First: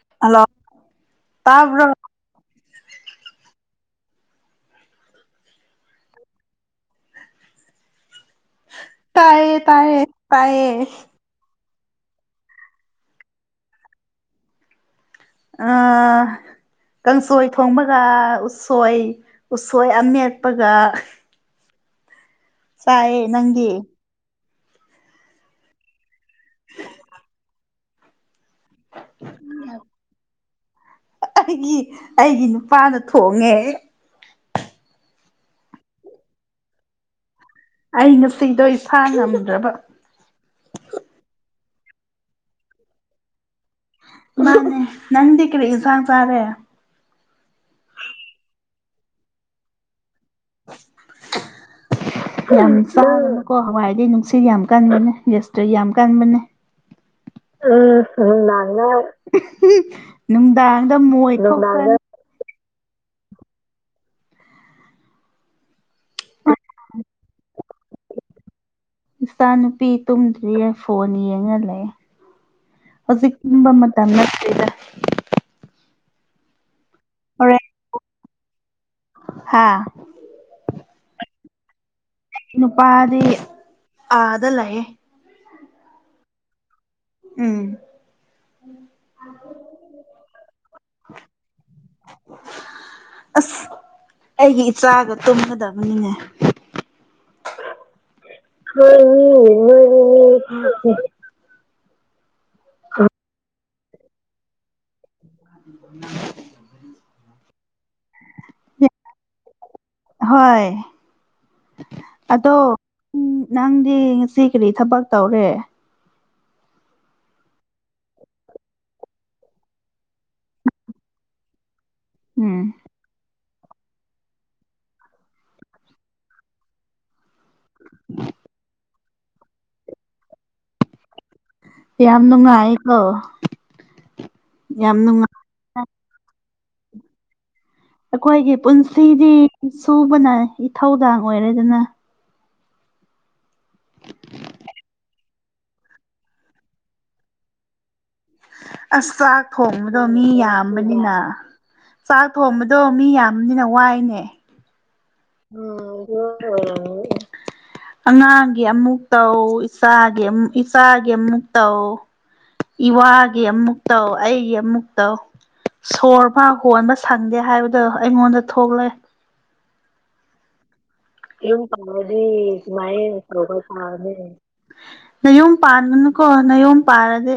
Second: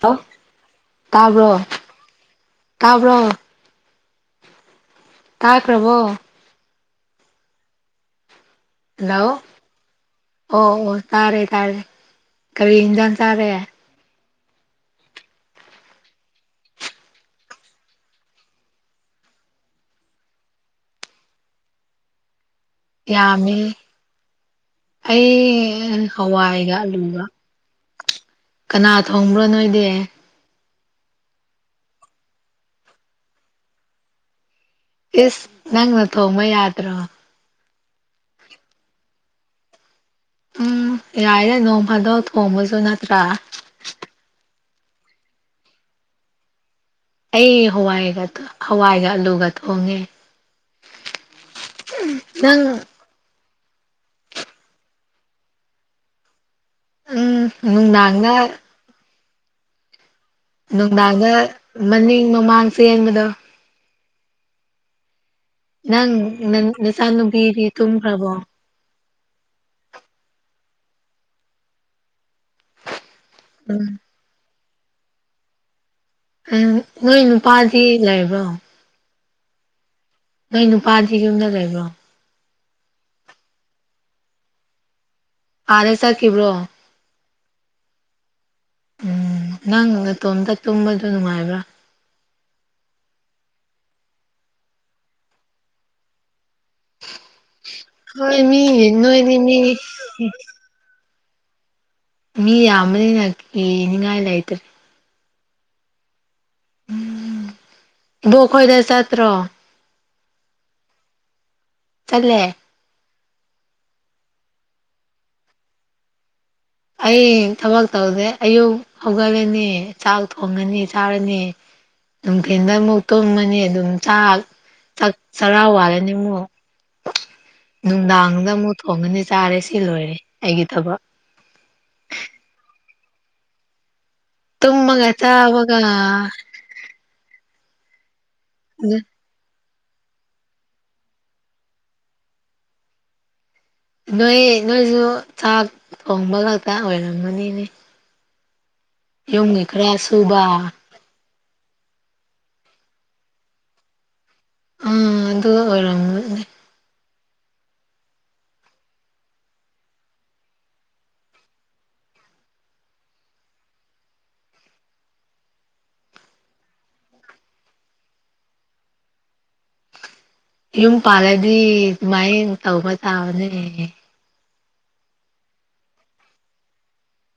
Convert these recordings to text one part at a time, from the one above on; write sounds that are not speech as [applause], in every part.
ꯍ ꯍꯜꯂꯣ ꯇꯥꯕ꯭ꯔꯣ ꯇꯥꯕ꯭ꯔꯣ ꯇꯥꯏ ꯈꯨ꯭ꯔꯕꯣ ꯍꯜꯂꯣ ꯇꯥꯏꯌꯦ ꯇꯥꯏꯌꯦ ꯑꯣ ꯇꯥꯏꯌꯦ ꯑꯣ ꯇꯥꯔꯦ ꯇꯥꯔꯦ ꯀꯔꯤ ꯏꯖꯅ ꯆꯥꯔꯦ ꯑꯥ ꯀꯥꯡꯁꯣꯏ ꯊꯣꯡꯕꯒ ꯎꯠꯁꯣꯏ ꯎꯠꯁꯣꯏ ꯑꯃꯠꯄꯒ ꯆꯑꯌꯦ ꯌꯥꯝꯃꯤ ꯅꯪꯒꯦ ꯑꯩ ꯍꯋꯥꯏꯒ ꯑꯂꯨꯒ ꯀꯅꯥ ꯊꯣꯡꯕ꯭ꯔꯣ ꯅꯣꯏꯗꯤ ꯑꯩꯒꯤ ꯑꯩꯒꯤ ꯅꯨꯄꯥꯅ ꯊꯣꯡꯉꯦ ꯏꯁ ꯅꯪ ꯅꯊꯣ ꯃ ꯌꯥꯗ꯭ꯔꯣ ꯑꯩ ꯅꯨꯁꯤꯗꯣ ꯏꯁꯥ ꯉꯝꯗ꯭ꯔꯕ ꯎꯝ ꯌꯥꯏꯔꯦ ꯅꯣꯡ ꯐꯥꯗꯣꯛ ꯊꯣꯡꯕꯁꯨ ꯅꯠꯇ꯭ꯔꯥ ꯅꯦ ꯅꯪꯗꯤ ꯀꯔꯤꯦ ꯏꯖꯥꯥꯡ ꯇꯥꯔꯦ ꯑꯩ ꯍꯋꯥꯏꯒ ꯍꯋꯥꯏꯒ ꯑꯂꯨꯒ ꯊꯣꯡꯉꯦ ꯅꯪ ꯌꯥꯝ ꯀꯣ ꯍꯋꯥꯏꯗꯤꯩ ꯅꯨꯡꯁꯤꯠ ꯌꯥꯝ ꯀꯟꯕꯅꯦ ꯖꯁꯇ ꯌꯥꯝ ꯀꯟꯕꯅꯦ ꯎꯝ ꯎꯝ ꯅꯨꯡꯗꯥꯡꯗ ꯎꯝ ꯅꯥꯟꯗ ꯅꯨꯡꯗꯥꯗ ꯃꯣ ꯏꯇ ꯁꯤꯃꯤꯗ ꯅꯪ ꯅꯆꯥꯅꯨꯄꯤꯗꯤ ꯇꯨꯝꯈ꯭ꯔꯕꯣ ꯏꯆꯥꯅꯨꯄꯤ ꯇꯨꯝꯗ꯭ꯔꯤꯦ ꯐꯣꯟ ꯌꯦꯡꯍꯂ ꯍꯧꯖꯤꯛꯨꯝꯕ ꯎꯝ ꯃꯇꯝ ꯅꯠꯇꯦꯗ ꯎꯝ ꯅꯣꯏ ꯅꯨꯄꯥꯗꯤ ꯂꯩꯕ꯭ꯔꯣ ꯍꯥꯥ ꯅꯣꯏ ꯅꯨꯄꯥꯗꯤ ꯌꯨꯝꯅ ꯂꯩꯕ꯭ꯔꯣ ꯅꯨꯄꯥꯗꯤ ꯑꯥꯗ ꯂꯩꯌꯦ ꯑꯥꯔꯦ ꯆꯀꯤꯕ꯭ꯔꯣ ꯎꯝ ꯎꯝ ꯅꯪ ꯅꯇꯣꯝꯇ ꯇꯨꯝꯕꯁꯨ ꯅꯨꯡꯉꯥꯏꯕ꯭ꯔꯥ ꯑꯁ ꯑꯩꯒꯤ ꯏꯆꯥꯒ ꯇꯨꯝꯒꯗꯕꯅꯤꯉꯦ ꯍꯣꯏ ꯃ ꯃꯤ ꯅꯣꯏꯗꯤ ꯃꯤ ꯃ ꯃꯤ ꯌꯥꯝꯃꯅꯤꯅ ꯌꯦꯅꯤꯡ ꯉꯥꯏꯂ ꯑꯥꯏꯇꯔꯦ [inaudible] ꯎꯝ ꯗꯣ ꯈꯣꯏꯗ ꯆꯇ꯭ꯔ ꯍꯣꯏ ꯑꯗꯣ ꯆꯠꯂꯦ ꯎꯝ ꯅꯪꯗꯤ ꯉꯁꯤ ꯀꯔꯤ ꯊꯕꯛ ꯇꯧꯔꯦ ꯑꯩ ꯊꯕꯛ ꯇꯧꯁꯦ ꯑꯌꯨꯛ ꯍꯧꯒꯠꯂꯅꯤ ꯆꯥꯛ ꯊꯣꯡꯉꯅꯤ ꯆꯥꯔꯅꯤ ꯅ ꯎꯝ ꯀꯦꯟꯗ ꯃꯨ ꯇꯣ ꯃꯅꯤ ꯑꯗꯨꯝ ꯆꯥꯛ ꯆꯔꯥ ꯋꯥꯠꯂꯅꯤ ꯑꯃꯛ ꯅꯨꯡꯗꯥꯡꯗ ꯑꯃꯨꯛ ꯊꯣꯡꯉꯅꯤ ꯆꯥꯔꯦ ꯁꯤ ꯂꯣꯏꯔꯦ ꯑꯩꯒꯤ ꯊꯕꯛ ꯌꯥꯝ ꯅꯨꯡꯉꯥꯏꯀꯣ ꯌꯥꯝ ꯇꯃꯒꯥꯏꯇ ꯅꯨꯡꯉꯥꯏ ꯑꯒ ꯑꯩꯈꯣꯏꯒꯤ ꯄꯨꯟꯁꯤꯗꯤ ꯁꯨꯕꯅ ꯏꯊꯧꯗꯥꯡ ꯑꯣꯏꯔꯦꯗꯅ ꯅꯣꯏ ꯅꯣꯏꯁꯨ ꯆꯥꯛ ꯊꯣꯡꯕ ꯉꯛꯇ ꯑꯣꯏꯔꯝꯃꯅꯤꯅꯦ ꯑꯁ ꯆꯥꯛ ꯌꯨꯝꯒꯤ ꯈꯔ ꯊꯣꯡꯕꯗꯣ ꯃꯤ ꯁꯨꯕ ꯌꯥꯝꯕꯅꯤꯅ ꯆꯥꯛ ꯊꯣꯡꯕꯗꯣ ꯃꯤ ꯌꯥꯝꯅꯤꯅ ꯋꯥꯏꯅꯦ ꯎꯝ ꯑꯗꯨ ꯑꯣꯏꯔꯝꯒꯅꯤ ꯎꯝ ꯑꯉꯥꯡꯒꯤ ꯑꯃꯨꯛ ꯇꯧ ꯏꯁꯥꯒꯤ ꯑꯃꯨ ꯏꯁꯆꯥꯒꯤ ꯑꯃꯨꯛ ꯇꯧ ꯏ ꯋꯥꯒꯤ ꯑꯃꯨꯛꯇꯧ ꯑꯩꯒꯤ ꯑꯃꯨꯛ ꯇꯧ ꯁꯣꯔꯕ ꯍꯣꯟꯕ ꯁꯪꯒꯦ ꯍꯥꯏꯕꯗꯣ ꯑꯩꯉꯣꯟꯗ ꯊꯣꯛꯂꯦ ꯌꯨꯝ ꯄꯥꯜꯂꯗꯤ ꯏꯟ ꯇꯒꯗꯤ ꯑꯗꯨꯃꯥꯏꯅ ꯇꯧꯕ ꯃꯥꯥꯏ ꯇꯥꯕꯅꯦ ꯐꯣꯒ ꯆꯅꯤ ꯅꯌꯣꯝ ꯄꯥꯟꯒꯅꯨꯀꯣ ꯅꯌꯣꯝ ꯄꯥꯔꯗꯤ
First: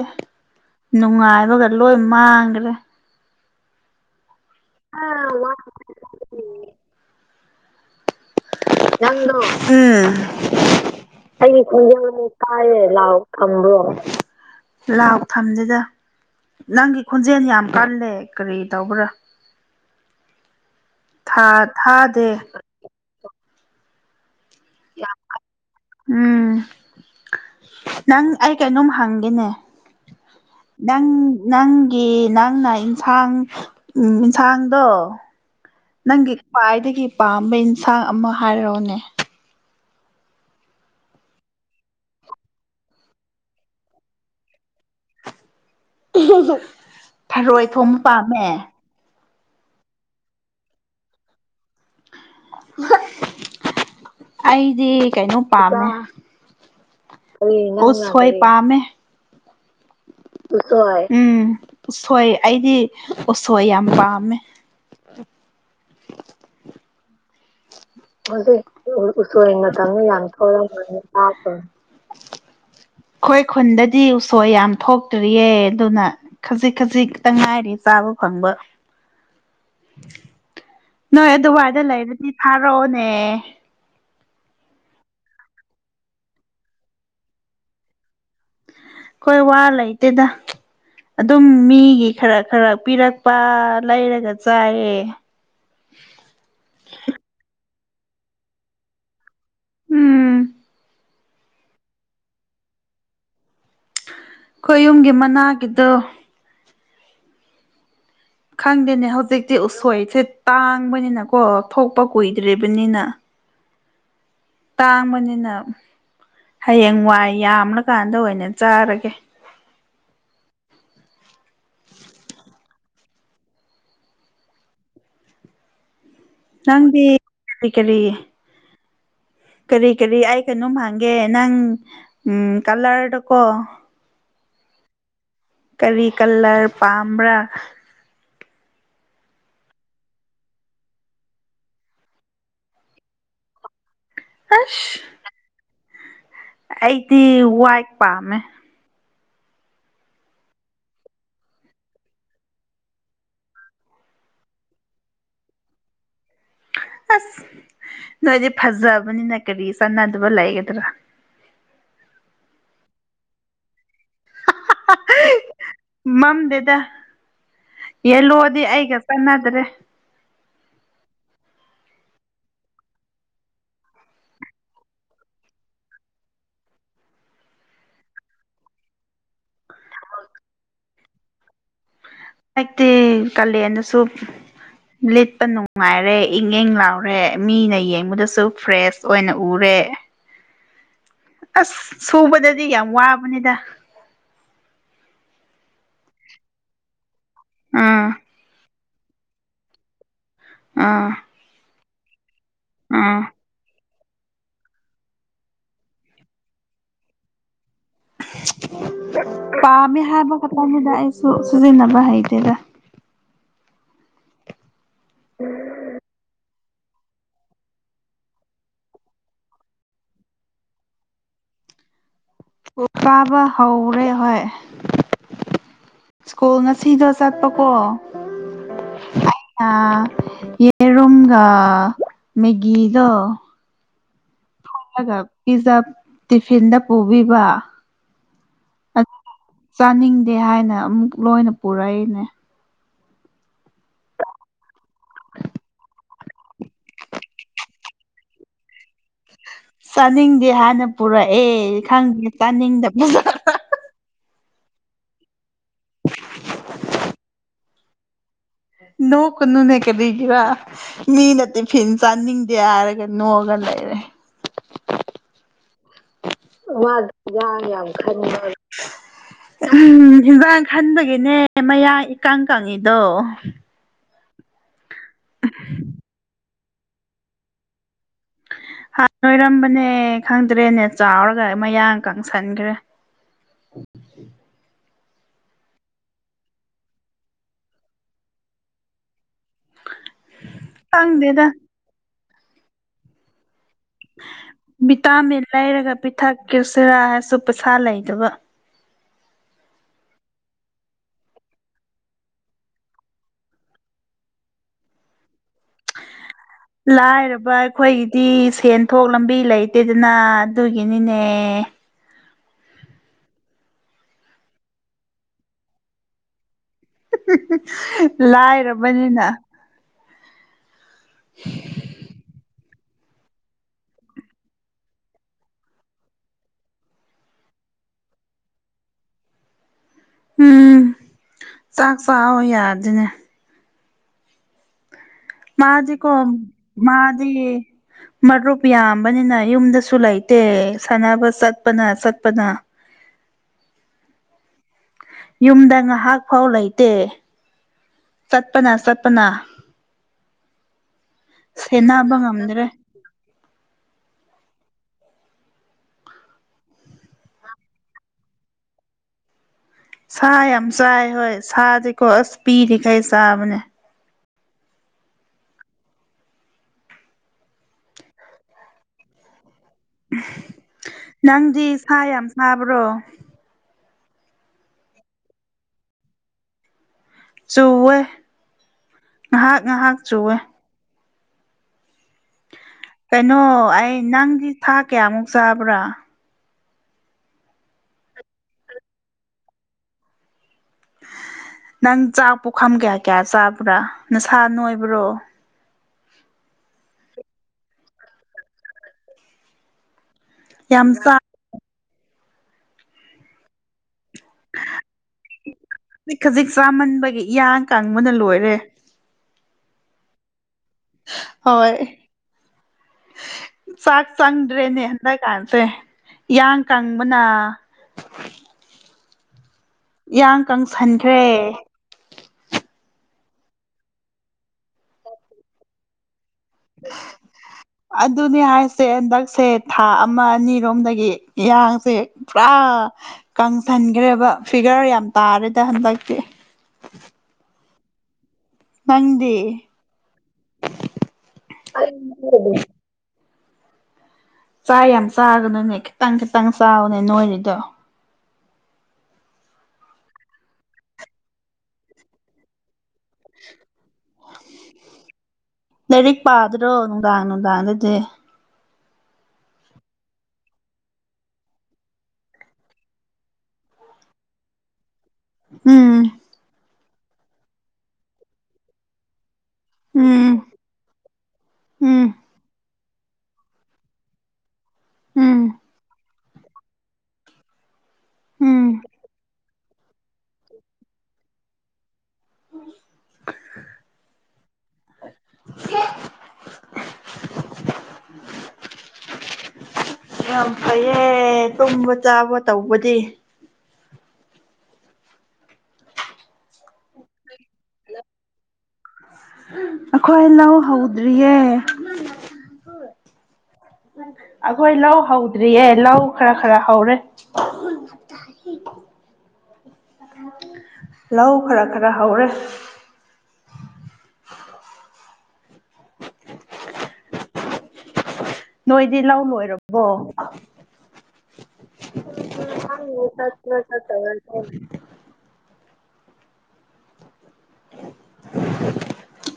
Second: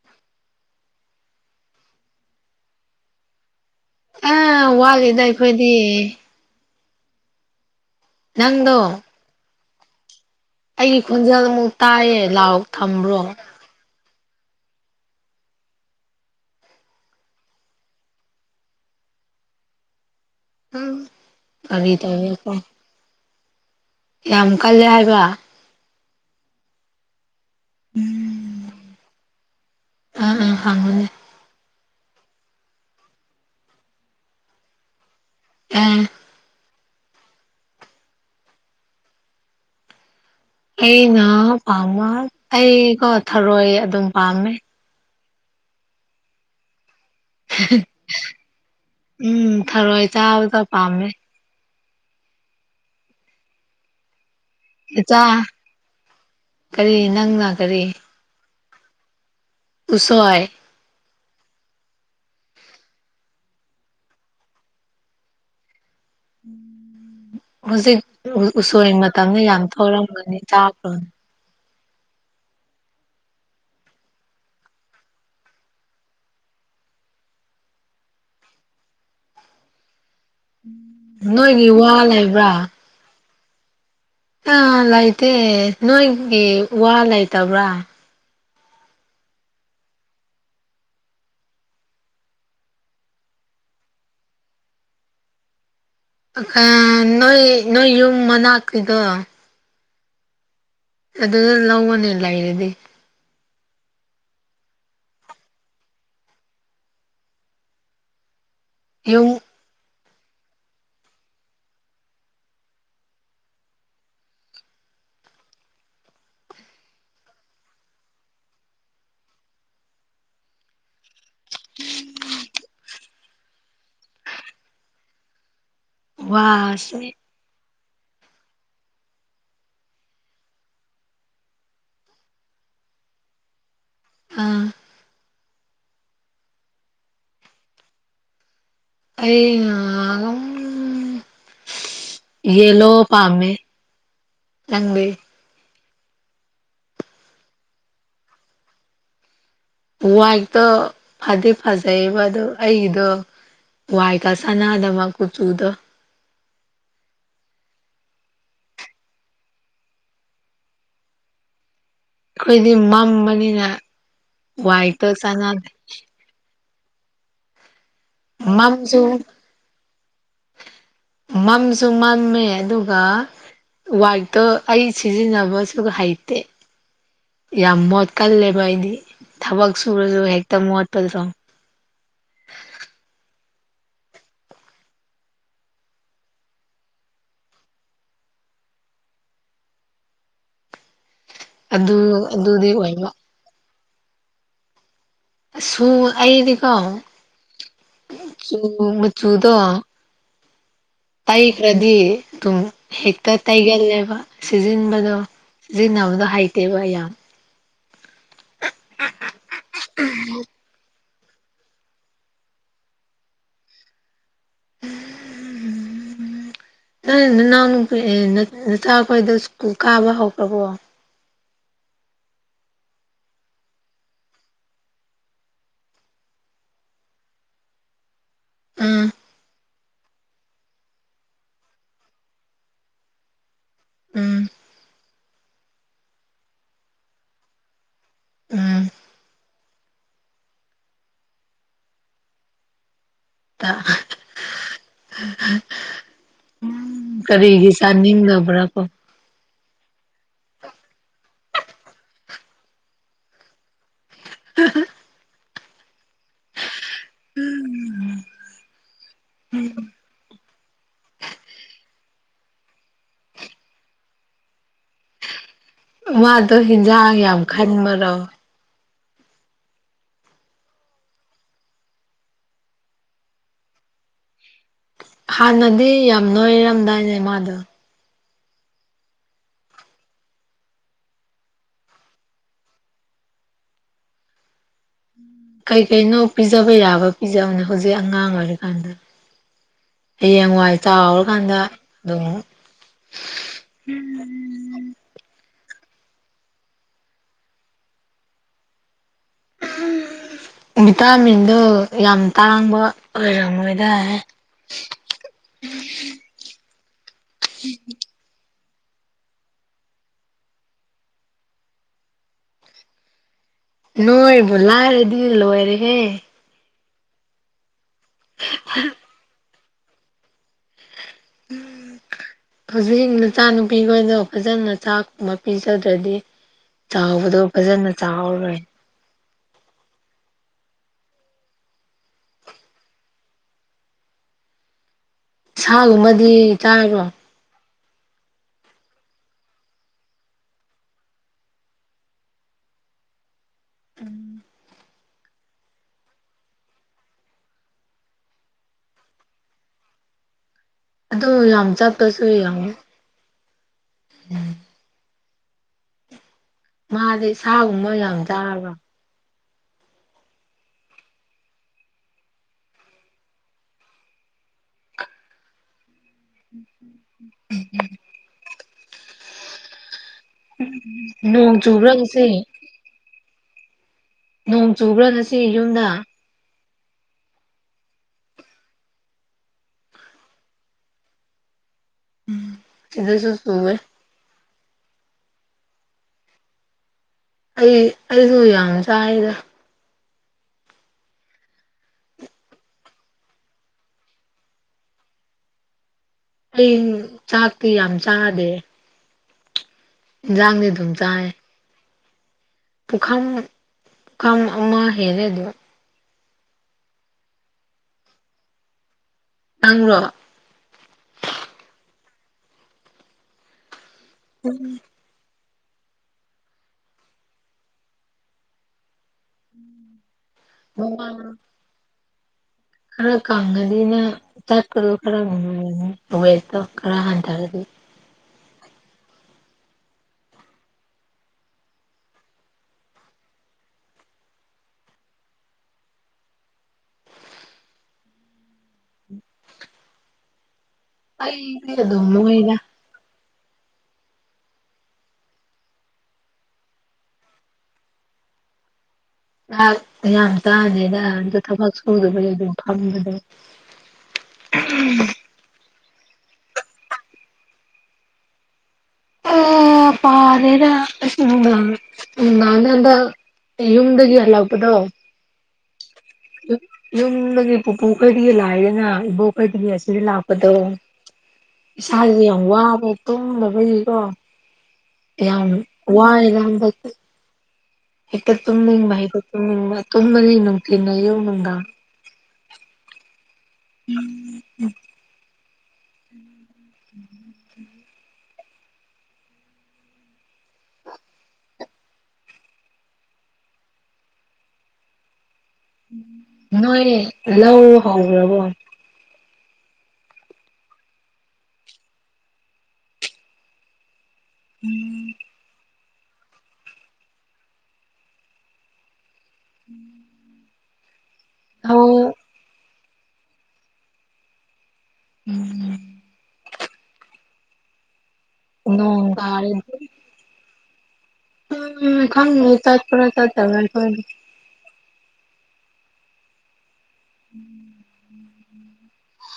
ꯅꯨꯡꯉꯥꯏꯕꯒ ꯂꯣꯏ ꯃꯥꯡꯈ꯭ꯔꯦ ꯑ ꯋꯥꯠꯂꯤꯦꯗ ꯑꯩꯈꯣꯏꯗꯤ ꯅꯪꯗꯣ ꯎꯝ ꯑꯩꯒꯤ ꯈꯣꯟꯖꯦꯜ ꯑꯩꯒꯤ ꯑꯃꯨꯛ ꯈꯣꯡ ꯇꯥꯏꯌꯦ ꯌꯥꯝꯅ ꯂꯥꯎ ꯇꯥꯏꯌꯦꯦ ꯊꯝꯕ꯭ꯔꯣ ꯂꯥꯎꯑꯣ ꯊꯝꯕ꯭ꯔꯣ ꯂꯥꯎ ꯊꯝꯗꯨꯗ ꯅꯪꯒꯤ ꯈꯣꯟꯖꯦꯜ ꯌꯥꯝ ꯀꯜꯂꯦ ꯀꯔꯤ ꯇꯧꯕ꯭ꯔꯥ ꯎꯝ ꯊꯥ ꯀꯔꯤ ꯊꯥꯗꯦ ꯇꯧꯋꯦꯀꯣ ꯌꯥꯝ ꯀꯜꯂꯦ ꯍꯥꯏꯕ ꯎꯝ ꯅꯪ ꯑꯩ ꯎꯝ ꯀꯩꯅꯣꯝ ꯍꯪꯒꯦꯅꯦ ꯑ ꯑ ꯍꯪꯉꯨꯅꯦ ꯅꯪ ꯅꯪ ꯒꯤ ꯅꯪꯅ ꯏꯟꯁꯥꯡ ꯎ ꯌꯦꯟꯁꯥꯡꯗꯣ ꯑꯦ ꯅꯪꯒꯤ ꯈ꯭ꯋꯥꯏꯗꯒꯤ ꯄꯥꯝꯕ ꯑꯦꯟꯁꯥꯡ ꯑꯃ ꯍꯥꯏꯔꯣꯅꯦ ꯑꯩꯅ ꯄꯥꯝꯕ ꯑꯩꯀꯣ ꯊꯔꯣꯏ ꯑꯗꯨꯝ ꯄꯥꯝꯃꯦ ꯐꯔꯣꯏ ꯊꯣꯡ ꯄꯥꯝꯃꯦ ꯎꯝ ꯊꯔꯣꯏ ꯆꯥꯕꯗ ꯄꯥꯝꯃꯦ [inaudible] ꯑꯩꯗꯤ ꯀꯩꯅꯣ ꯏꯆꯥ ꯄꯥꯝꯃꯦ ꯀꯔꯤ ꯅꯪꯅ ꯀꯔꯤ ꯎꯁꯣꯏ ꯄꯥꯝꯃꯦ ꯎꯁꯣꯏ ꯎꯝ ꯎꯁꯣꯏ ꯑꯩꯗꯤ ꯎꯁꯣꯏ ꯌꯥꯝ ꯄꯥꯝꯃꯦ ꯎꯝ ꯍꯧꯖꯤꯛ ꯍꯧꯖꯤꯛ ꯎꯁꯣꯔ ꯃꯇꯝꯗ ꯎꯁꯣꯏ ꯌꯥꯝ ꯃꯇꯝꯗ ꯌꯥꯝ ꯊꯧꯔꯝꯒꯅꯤ ꯆꯥꯕ꯭ꯔꯣ ꯊꯣꯛꯂꯝꯒꯅꯤ [inaudible] ꯑꯩꯈꯣꯏ ꯈꯨꯟꯗꯗꯤ ꯎꯁꯣꯏ ꯌꯥꯝ ꯊꯣꯛꯇ꯭ꯔꯤꯌꯦ ꯑꯗꯨꯅ ꯈꯖꯤꯛ ꯈꯖꯤꯛꯛꯇ ꯉꯥꯏꯔꯤ ꯆꯥꯕ ꯐꯪꯕ ꯅꯣꯏ ꯅꯣꯏꯒꯤ ꯑꯗꯨꯋꯥꯏꯗ ꯋꯥ ꯂꯩꯔꯗꯤ ꯐꯥꯔꯛꯑꯣꯅꯦ ꯑꯥ ꯂꯩꯇꯦ ꯅꯣꯏꯒꯤ ꯋꯥ ꯂꯩꯇꯕ꯭ꯔꯥ ꯀꯣꯏ ꯋꯥ ꯂꯩ ꯇꯗ ꯑꯗꯨꯝ ꯃꯤꯒꯤ ꯈꯔ ꯈꯔ ꯄꯤꯔꯛꯄ ꯂꯩꯔꯒ ꯆꯥꯏꯌꯦ [inaudible] ꯑꯈ ꯅꯣꯏ ꯅꯣꯏ ꯌꯨꯝ ꯃꯅꯥꯛꯀꯤꯗꯣ ꯎꯝ ꯑꯗꯨ ꯂꯧꯒꯅꯦ ꯂꯩꯔꯗꯤ ꯈꯌꯨꯝꯒꯤ ꯃꯅꯥꯒꯤꯗꯣ ꯈꯪꯗꯦꯅꯦ ꯌꯨꯝ ꯍꯧꯖꯤꯛꯇꯤ ꯎꯁꯣꯏꯁ ꯇꯥꯡꯕꯅꯤꯅ ꯀꯣ ꯊꯣꯛꯄ ꯀꯨꯏꯗ꯭ꯔꯤꯕꯅꯤꯅ ꯇꯥꯡꯕꯅꯤꯅ ꯍꯌꯦꯡ ꯋꯥꯏ ꯌꯥꯝꯂꯀꯥꯟꯗ ꯑꯣꯏꯅ ꯆꯥꯔꯒꯦ ꯋꯥꯁꯦ ꯅꯪꯗꯤ ꯀꯔꯤ ꯀꯔꯤ ꯀꯔꯤ ꯀꯔꯤ ꯑꯩ ꯀꯩꯅꯣꯝ ꯍꯥꯡꯒꯦ ꯅꯪ ꯎꯝ ꯀꯂꯔꯗ ꯀꯣ ꯑꯥ ꯀꯔꯤ ꯀꯂꯔ ꯄꯥꯝꯕ꯭ꯔꯥ ꯑꯩ ꯑꯝ ꯌꯦꯂꯣ ꯄꯥꯝꯃꯦꯃꯦ ꯑꯁ ꯅꯥꯗꯤ ꯑꯩꯗꯤ ꯋꯥꯏ ꯄꯥꯝꯃꯦ ꯋꯥꯏꯛꯇꯣ ꯐꯗꯤ ꯐꯖꯩꯑꯕ ꯑꯗꯣ ꯑꯩꯒꯤꯗꯣ ꯋꯥꯏ ꯀꯁꯅ ꯑꯗ ꯃꯥ ꯀꯨꯆꯨ ꯎꯗ ꯑꯁ ꯅꯣꯏꯗꯤ ꯐꯖꯕꯅꯤꯅ ꯀꯔꯤ ꯆꯥꯟꯅꯗꯕ ꯂꯩꯒꯗ꯭ꯔꯥ ꯑꯩꯈꯣꯏꯗꯤ ꯃꯝꯕꯅꯤꯅ ꯋꯥꯏꯇ ꯆꯥꯟꯅꯗꯦ ꯌꯦꯂꯣꯗꯤ ꯑꯩꯒ ꯃꯝꯁꯨ ꯆꯥꯟꯅꯗ꯭ꯔꯦ ꯃꯝꯁꯨ ꯃꯝꯃꯦ ꯑꯗꯨꯒ ꯋꯥꯏꯇꯣ ꯑꯩ ꯁꯤꯖꯤꯟꯅꯕꯁꯨ ꯍꯩꯇꯦ ꯌꯥꯝ ꯃꯣꯠꯀꯜꯂꯦꯕ ꯑꯩꯗꯤ ꯊꯕꯛ ꯁꯨꯔꯁꯨ ꯍꯦꯛꯇ ꯃꯣꯠꯄꯗ ꯁ ꯍꯥꯏꯛꯇꯤ ꯀꯥꯂꯦꯟꯗꯁꯨ ꯂꯤꯠꯄ ꯅꯨꯡꯉꯥꯏꯔꯦ ꯏꯪ ꯏꯪ ꯂꯥꯎꯔꯦ ꯃꯤꯅ ꯌꯦꯡꯕꯗꯁꯨ ꯐ꯭ꯔꯦꯁ ꯑꯣꯏꯅ ꯎꯔꯦ ꯑꯁ ꯑꯗꯨ ꯁꯨꯕꯗꯗꯤ ꯑꯗꯨꯗꯤ ꯌꯥꯝ ꯑꯣꯏꯕ ꯋꯥꯕꯅꯤꯗ ꯁꯨ ꯑꯩꯗꯤꯀꯣ ꯑꯥ ꯁ ꯎ ꯃꯥ ꯆꯨꯗ ꯑꯥ ꯇꯥꯏ ꯀ ꯔꯗꯤ ꯇ ꯑꯥ ꯍꯛꯇ ꯇꯏꯒꯦꯜꯅꯦ ꯁꯤꯖꯤꯟꯕꯗꯣ ꯁꯤꯖꯤꯟꯅꯕꯗꯣ ꯍꯩꯇꯦꯕ ꯌꯥꯝ ꯄꯥ ꯍꯥꯏꯥꯏꯕ ꯀꯇꯗꯥꯏ ꯁꯣ ꯁꯖꯤꯅꯕ ꯍꯥꯏꯗꯦꯔ ꯎꯝ ꯎꯝ ꯅ ꯅꯥꯎ ꯅꯆꯥ ꯑꯩꯈꯣꯏꯗ ꯁꯨ ꯀꯥꯕ ꯍꯧꯈ꯭ꯔꯕꯣ ꯀꯥꯕ ꯍꯧꯔꯦ ꯍꯣꯏ ꯁ꯭ꯀꯨꯜ ꯉꯁꯤꯗꯣ ꯆꯠꯄꯀꯣ ꯎꯝ ꯑꯩꯅ ꯌꯦꯔꯒ ꯃꯦꯒꯗꯣ ꯎꯝ ꯊꯔꯒ ꯄꯤꯖꯥ ꯇꯤꯐꯤꯟꯗ ꯄꯨꯕꯤꯕ ꯎꯝ ꯆꯥꯅꯤꯡꯗꯦ ꯍꯥꯏꯅ ꯑꯃꯨꯛ ꯂꯣꯏꯅ ꯄꯨꯔꯛꯏꯅꯦ ꯇ ꯀꯔꯤꯒꯤ ꯆꯥꯅꯤꯡꯗꯕ꯭ꯔꯥ ꯀꯣ ꯆꯥꯅꯤꯡꯗꯦ ꯍꯥꯟꯅ ꯄꯨꯔꯛꯑꯦ ꯈꯪꯗꯦ ꯆꯥꯅꯤꯡꯗ [unintelligible] ꯅꯣꯛꯀꯅꯨꯅꯦ ꯀꯔꯤꯒꯤꯔ ꯃꯤ ꯅꯠꯇꯦ ꯐꯤꯟ ꯆꯥꯅꯤꯡꯗꯦ ꯍꯥꯏꯔꯒ ꯅꯣꯛꯑꯒ ꯂꯩꯔꯦ ꯃꯥꯗꯣ ꯍꯤꯟꯖꯥꯡ ꯋꯥꯗꯗ ꯌꯥꯝ ꯈꯟꯕꯔꯣ ꯈꯟꯅ ꯎꯝ ꯏꯟꯖꯥꯡ ꯈꯟꯗꯒꯤꯅꯦ ꯃꯌꯥ ꯏꯀꯪ ꯀꯪꯉꯤꯗꯣ ꯍꯥꯟꯅꯗꯤ ꯌꯥꯝ ꯅꯣꯏꯔꯝꯗꯥꯏꯅꯦ ꯃꯥꯗꯣ [unintelligible] ꯍꯥꯟ ꯅꯣꯏꯔꯝꯕꯅꯦ ꯈꯪꯗ꯭ꯔꯦꯅꯦ ꯆꯥꯎꯔꯒ ꯃꯌꯥꯡ ꯀꯪꯁꯟꯈ꯭ꯔꯦ ꯎꯝ [unintelligible] ꯀꯩ ꯀꯩꯅꯣ ꯄꯤꯖꯕ ꯌꯥꯕ ꯄꯤꯖꯕꯅꯦ ꯍꯧꯖꯤꯛ ꯑꯉꯥꯡ ꯑꯣꯏꯔꯤꯀꯥꯟꯗ ꯍꯌꯦꯡꯋꯥꯏ ꯈꯪꯗꯦꯗ ꯆꯥꯎꯔꯀꯥꯟꯗ ꯑꯗꯨꯝ ꯃꯤꯇꯥ ꯃꯦ ꯂꯩꯔꯒ ꯄꯤꯊꯛ ꯀꯔꯁꯔꯥ ꯍꯥꯏꯁꯨ ꯄꯩꯁꯥ ꯂꯩꯗꯕ ꯚꯤꯇꯥꯃꯤꯟꯗ ꯌꯥꯝ ꯇꯥꯡꯕ ꯑꯣꯏꯔꯝꯃꯣꯏꯗ [inaudible] ꯎ ꯂꯥꯏꯔꯕ ꯑꯩꯈꯣꯏꯒꯤꯗꯤ ꯁꯦꯟ ꯄꯊꯣꯛ ꯂꯝꯕꯤ ꯂꯩꯇꯦꯗꯅ ꯑꯗꯨꯒꯤꯅꯤꯅꯦ ꯅꯣꯏ ꯣꯂꯥꯏꯔꯦꯗꯤ ꯂꯣꯏꯔꯦ ꯍꯦ ꯂꯥꯏꯔꯔꯕꯅꯤꯅ ꯎꯝ ꯍꯧꯖꯤꯛ ꯅꯨꯆꯥ ꯅꯨꯨꯄꯤꯈꯣꯏꯅ ꯐꯖꯅ ꯆꯥꯛꯀꯨꯝꯕ ꯄꯤꯖꯗ꯭ꯔꯗꯤ ꯆꯥꯎꯕꯗꯣ ꯐꯖꯅ ꯆꯥꯎꯥꯔꯣꯏ ꯎꯝ ꯆꯥꯛ ꯆꯥ ꯌꯥꯗꯅꯦ ꯃꯥꯗꯤ ꯀꯣ ꯁꯥꯒꯨꯝꯕꯗꯤ ꯆꯥꯔꯣ ꯃꯥꯗꯤ ꯃꯔꯨꯞ ꯌꯥꯝꯕꯅꯤꯅ ꯌꯨꯝꯗꯁꯨ ꯂꯩꯇꯦ ꯁꯥꯟꯅꯕ ꯆꯠꯄꯅ ꯆꯠꯄꯅ ꯎꯝ ꯌꯨꯝꯗ ꯉꯥꯏꯍꯥꯛꯐꯥꯎ ꯂꯩꯇꯦ ꯆꯠꯄꯅ ꯆꯠꯄꯅ ꯑꯗꯨ ꯌꯥꯝ ꯁꯦꯟꯅꯕ ꯆꯠꯄꯁꯨ ꯌꯥꯡꯉꯨ ꯉꯝꯗ꯭ꯔꯦ ꯎꯝ ꯃꯥꯁꯦ ꯁꯥꯒꯨꯝꯕ ꯌꯥꯝ ꯆꯥꯕ ꯁꯥ ꯌꯥꯝ ꯆꯥꯏ ꯍꯣꯏ ꯁꯥꯗꯤꯀꯣ ꯑꯁ ꯄꯤꯔꯤꯈꯩ ꯆꯥꯕꯅꯦ ꯎꯝ ꯅꯣꯡ ꯅꯪꯗꯤ ꯁꯥ ꯆꯨꯕ꯭ꯔꯒꯁꯦ ꯌꯥꯝ ꯆꯥꯕ꯭ꯔꯣ ꯅꯣꯡ ꯆꯨꯕ꯭ꯔꯥꯅꯁꯤ ꯌꯨꯝꯗ ꯆꯨꯋꯦ ꯉꯥꯏꯍꯥꯛ ꯉꯥꯏꯍꯥꯛ ꯆꯨꯋꯦ ꯁꯤꯗꯁꯨ ꯀꯩꯅꯣ ꯆꯨꯋꯦ ꯑꯩ ꯅꯪꯒꯤ ꯊꯥ ꯀꯌꯥꯃꯨꯛ ꯆꯥꯕ꯭ꯔꯥ ꯑꯩ ꯑꯩꯁꯨ ꯌꯥꯝ ꯆꯥꯏꯗ ꯅꯪ ꯆꯥꯛ ꯄꯣꯛꯈꯝ ꯀꯌꯥ ꯀꯌꯥ ꯆꯥꯕ꯭ꯔꯥ ꯅꯁꯥ ꯅꯣꯏꯕ꯭ꯔꯣ ꯑꯩ ꯆꯥꯛꯇꯤ ꯌꯥꯝ ꯆꯥꯗꯦ ꯏꯟꯁꯥꯡꯗꯤ ꯑꯗꯨꯝ ꯌꯥꯝ ꯆꯥ ꯆꯥꯏ ꯄꯨꯈꯥꯝ ꯄꯨꯈꯥꯝ ꯑꯃꯃ ꯍꯦꯔꯦ ꯑꯗꯨ ꯍꯧꯛ ꯈꯖꯤꯛ ꯆꯥꯃꯟꯕꯒꯤ ꯏꯌꯥꯡ ꯀꯥꯡꯪꯕꯅ ꯂꯣꯏꯔꯦ ꯅꯪ꯭ꯔꯣ ꯍꯣꯏ ꯆꯥꯛ ꯆꯪ ꯎꯝ ꯗ꯭ꯔꯦꯅꯦ ꯍꯗꯔꯀꯥꯥꯟ ꯦ ꯏꯌꯥꯡ ꯀꯪꯕꯅ ꯏꯌꯥꯡ ꯃꯃꯥꯡ ꯀꯪꯁꯟꯈ꯭ꯔꯦ ꯈꯔ ꯀꯒꯗꯤꯅ ꯇꯀꯣ ꯈꯔ ꯉꯅꯤ ꯋꯦꯠꯇꯣ ꯈꯔ ꯍꯟꯊꯔꯗꯤ ꯑꯗꯨꯅꯦ ꯍꯥꯏꯁꯦ ꯍꯟꯗꯛꯁꯦ ꯊꯥ ꯑꯃ ꯑꯅꯤꯔꯣꯝꯗꯒꯤ ꯌꯥꯌꯥꯡꯁꯦ ꯄꯨꯔꯥ ꯀꯪꯁꯟꯈ꯭ꯔꯦꯕ ꯐꯤꯒꯔ ꯌꯥꯝ ꯇꯥꯔꯦꯗ ꯍꯟꯗꯛꯇꯤ ꯅꯪꯗꯦ ꯑꯩꯗꯣꯃꯅ ꯆꯥꯛ ꯌꯥꯝ ꯆꯥꯒꯅꯨꯅꯦ ꯈꯤꯇꯪ ꯈꯤꯇꯪ ꯆꯥꯕꯅꯦ ꯅꯣꯏꯔꯤꯗꯣ ꯉꯍꯥꯛ ꯌꯥꯝ ꯇꯥꯅꯤꯅ ꯑꯗ ꯊꯕꯛ ꯁꯨꯗꯕꯒꯤ ꯑꯗꯨꯝ ꯐꯕꯅꯤ ꯎ ꯂꯥꯏꯔꯤꯛ ꯄꯥꯗ꯭ꯔꯣ ꯅꯨꯡꯗꯥꯡ ꯅꯨꯡꯗꯥꯡ ꯑꯗꯨꯗꯤ [unintelligible] ꯄꯥꯔꯅꯅ ꯌꯨꯝꯗꯒꯤ ꯍꯜꯂꯛꯄꯗꯣ ꯎꯝ ꯌꯨꯝꯗꯒꯤ ꯄꯨꯄꯨꯈꯩꯗꯤ ꯂꯥꯛꯏꯗꯅ ꯏꯕꯣꯛ ꯑꯣꯏꯣꯏꯒꯤ ꯑꯁꯤ ꯎꯝ ꯂꯥꯛꯄꯗꯣ ꯎꯝ ꯏꯁꯥꯁꯦ ꯌꯥꯝ ꯋꯥꯕ ꯇꯨꯝꯗꯕꯒꯤꯀꯣ ꯎꯝ ꯌꯥꯝ ꯋꯥꯏꯔꯕ ꯍꯦꯛꯇ ꯎꯝ ꯇꯨꯝꯅꯤꯡꯕ ꯍꯦꯛꯇ ꯇꯨꯝꯅꯤꯡꯕ ꯇꯨꯝꯃꯅꯤ ꯅꯨꯡꯊꯤꯜ ꯌꯨꯝ ꯅꯨꯡꯗ ꯎꯝ ꯎꯝ ꯎꯝ ꯎꯝ ꯌꯥꯝ ꯐꯩꯌꯦ ꯇꯨꯝꯕ ꯆꯥꯕ ꯇꯧꯕꯗꯤ ꯅꯣꯏ ꯂꯧ ꯍꯔꯕ ꯑꯩꯈꯣꯏ ꯂꯧ ꯍꯧꯗ꯭ꯔꯤꯌꯦ ꯎ ꯑꯩꯈꯣꯏ ꯂꯧ ꯍꯧꯗ꯭ꯔꯤꯌꯦ ꯂꯧ ꯈꯔ ꯈꯔ ꯍꯥꯎꯔꯦ ꯎꯝ ꯂꯧ ꯈꯔ ꯈꯔ ꯍꯧꯔꯦ ꯎꯝ ꯎꯝ ꯅꯣꯏꯗꯤ ꯅꯣꯡ ꯂꯧ ꯇꯥꯔꯦ ꯂꯣꯏꯔꯕꯣ ꯎꯝ ꯇꯄꯔ ꯇ ꯇ ꯍ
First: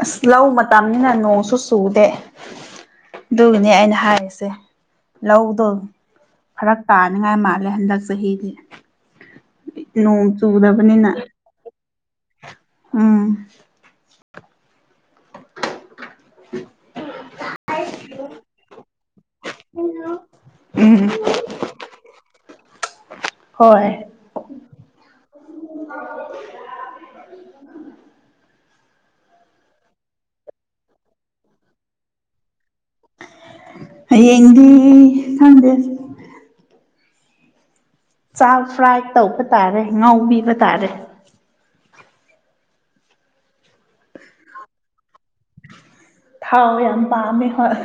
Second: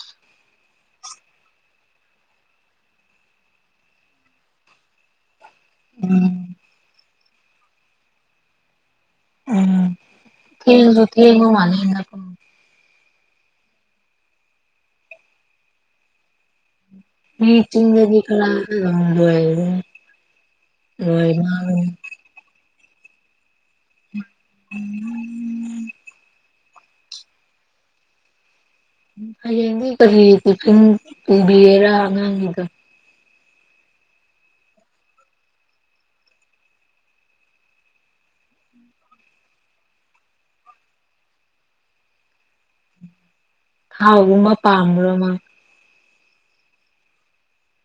ꯑꯁ ꯂꯧ ꯃꯇꯝꯅꯤꯅ ꯅꯣꯡꯁꯨ ꯆꯨꯗꯦ ꯑꯗꯨꯒꯤꯅꯦ ꯑꯩꯅ ꯍꯥꯏꯔꯤꯁꯦ ꯂꯧ ꯑꯣ ꯎꯝ ꯐꯔꯛ ꯇꯥꯅꯤꯡꯉꯥꯏ ꯃꯥꯜꯂꯦ ꯍꯟꯗꯛ ꯆꯍꯤꯗꯤ ꯎꯝ ꯅꯣꯡ ꯊꯦꯡꯁꯨ ꯆꯨꯗꯕꯅꯤꯅ ꯊꯦꯡꯕ ꯃꯥꯜꯂꯦ ꯍꯟꯗꯛꯀꯣ ꯎꯥ [unintelligible] ꯎꯝ ꯤꯟꯒꯤ ꯈꯔꯗ ꯎꯝ ꯍꯥꯏ ꯑ ꯍꯣꯏ [unintelligible] ꯎ ꯍꯌꯦꯡ ꯀꯔꯤ ꯇꯆꯤꯟ ꯄꯨꯕꯤꯒꯦꯔꯥ ꯑꯉꯥꯡꯒꯤꯗ ꯌꯦꯗꯤ ꯊꯥꯟꯗ ꯆꯥ ꯐ꯭ꯔꯥꯏ ꯇꯧꯕ ꯇꯥꯔꯦ ꯉꯥꯎꯤꯕ ꯇꯥꯔꯦ ꯍꯥꯎ ꯎꯃ ꯄꯥꯔ ꯃꯥ ꯊꯥꯎ ꯌꯥꯝ ꯄꯥꯝꯃꯦ ꯍꯣꯏ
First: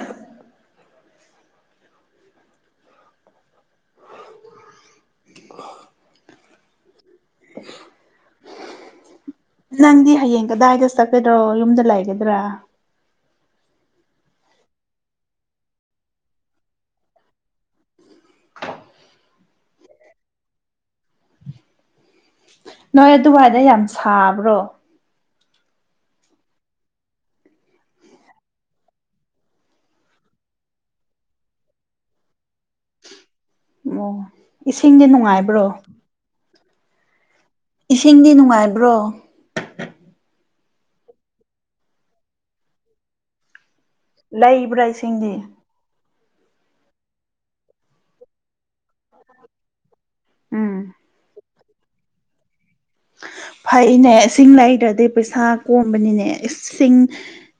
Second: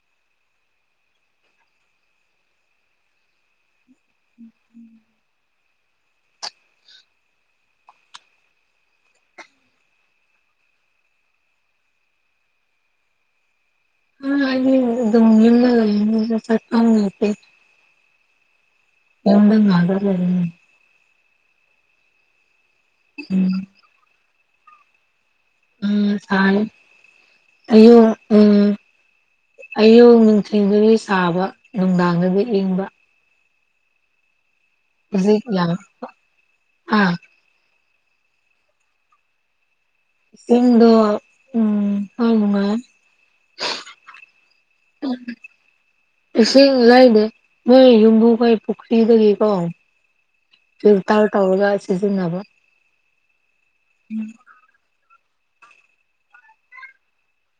ꯎꯝꯝ [unintelligible] [unintelligible] ꯅꯪꯗꯤ ꯍꯌꯦꯡ ꯀꯗꯥꯏꯗ ꯆꯠꯀꯗ꯭ꯔꯣ ꯌꯨꯝꯗ ꯂꯩꯒꯗ꯭ꯔꯥ ꯑ ꯗ ꯂꯤ ꯂꯩ ꯆ ꯀꯝ ꯂꯩꯇꯦ ꯍꯗꯂ ꯅꯣꯏ ꯎꯝ ꯑꯗꯨꯋꯥꯏꯗ ꯌꯥꯝ ꯁꯥꯕ꯭ꯔꯣ ꯎꯝ ꯐꯔꯦ ꯑꯣ ꯎꯝ ꯑꯌꯨ ꯅꯨꯡꯊꯤꯟꯒꯤ ꯁꯥꯕ ꯅꯨꯡꯗꯥꯡꯗꯒꯤ ꯏꯪꯕ ꯑꯣ ꯏꯁꯤꯡꯗꯤ ꯍꯧꯖꯤꯛ ꯅꯨꯡꯉꯥꯏꯕ꯭ꯔꯣ ꯌꯥꯝ ꯑꯥ ꯏꯁꯤꯡꯗꯤ ꯅꯨꯡꯉꯥꯏꯕ꯭ꯔꯣ ꯏꯗꯣ ꯎꯝ ꯐꯉ ꯂꯩꯕ꯭ꯔꯥ ꯏꯁꯤꯡꯗꯤ ꯏꯁꯤꯡ ꯂꯩꯅꯦꯦ ꯃꯣꯏ ꯌꯨꯝꯕꯨ ꯀꯣꯏ ꯄꯨꯈ꯭ꯔꯤꯗꯒꯤꯀꯣ ꯎꯝ ꯐꯤꯜꯇꯔ ꯇꯧꯔꯒ ꯁꯤꯖꯤꯟꯅꯕ ꯐꯩꯅꯦ ꯏꯁꯤꯡ ꯂꯩꯗ꯭ꯔꯗꯤ ꯄꯩꯁꯥ ꯀꯣꯝꯕꯅꯤꯅꯦ ꯏꯁꯤꯡ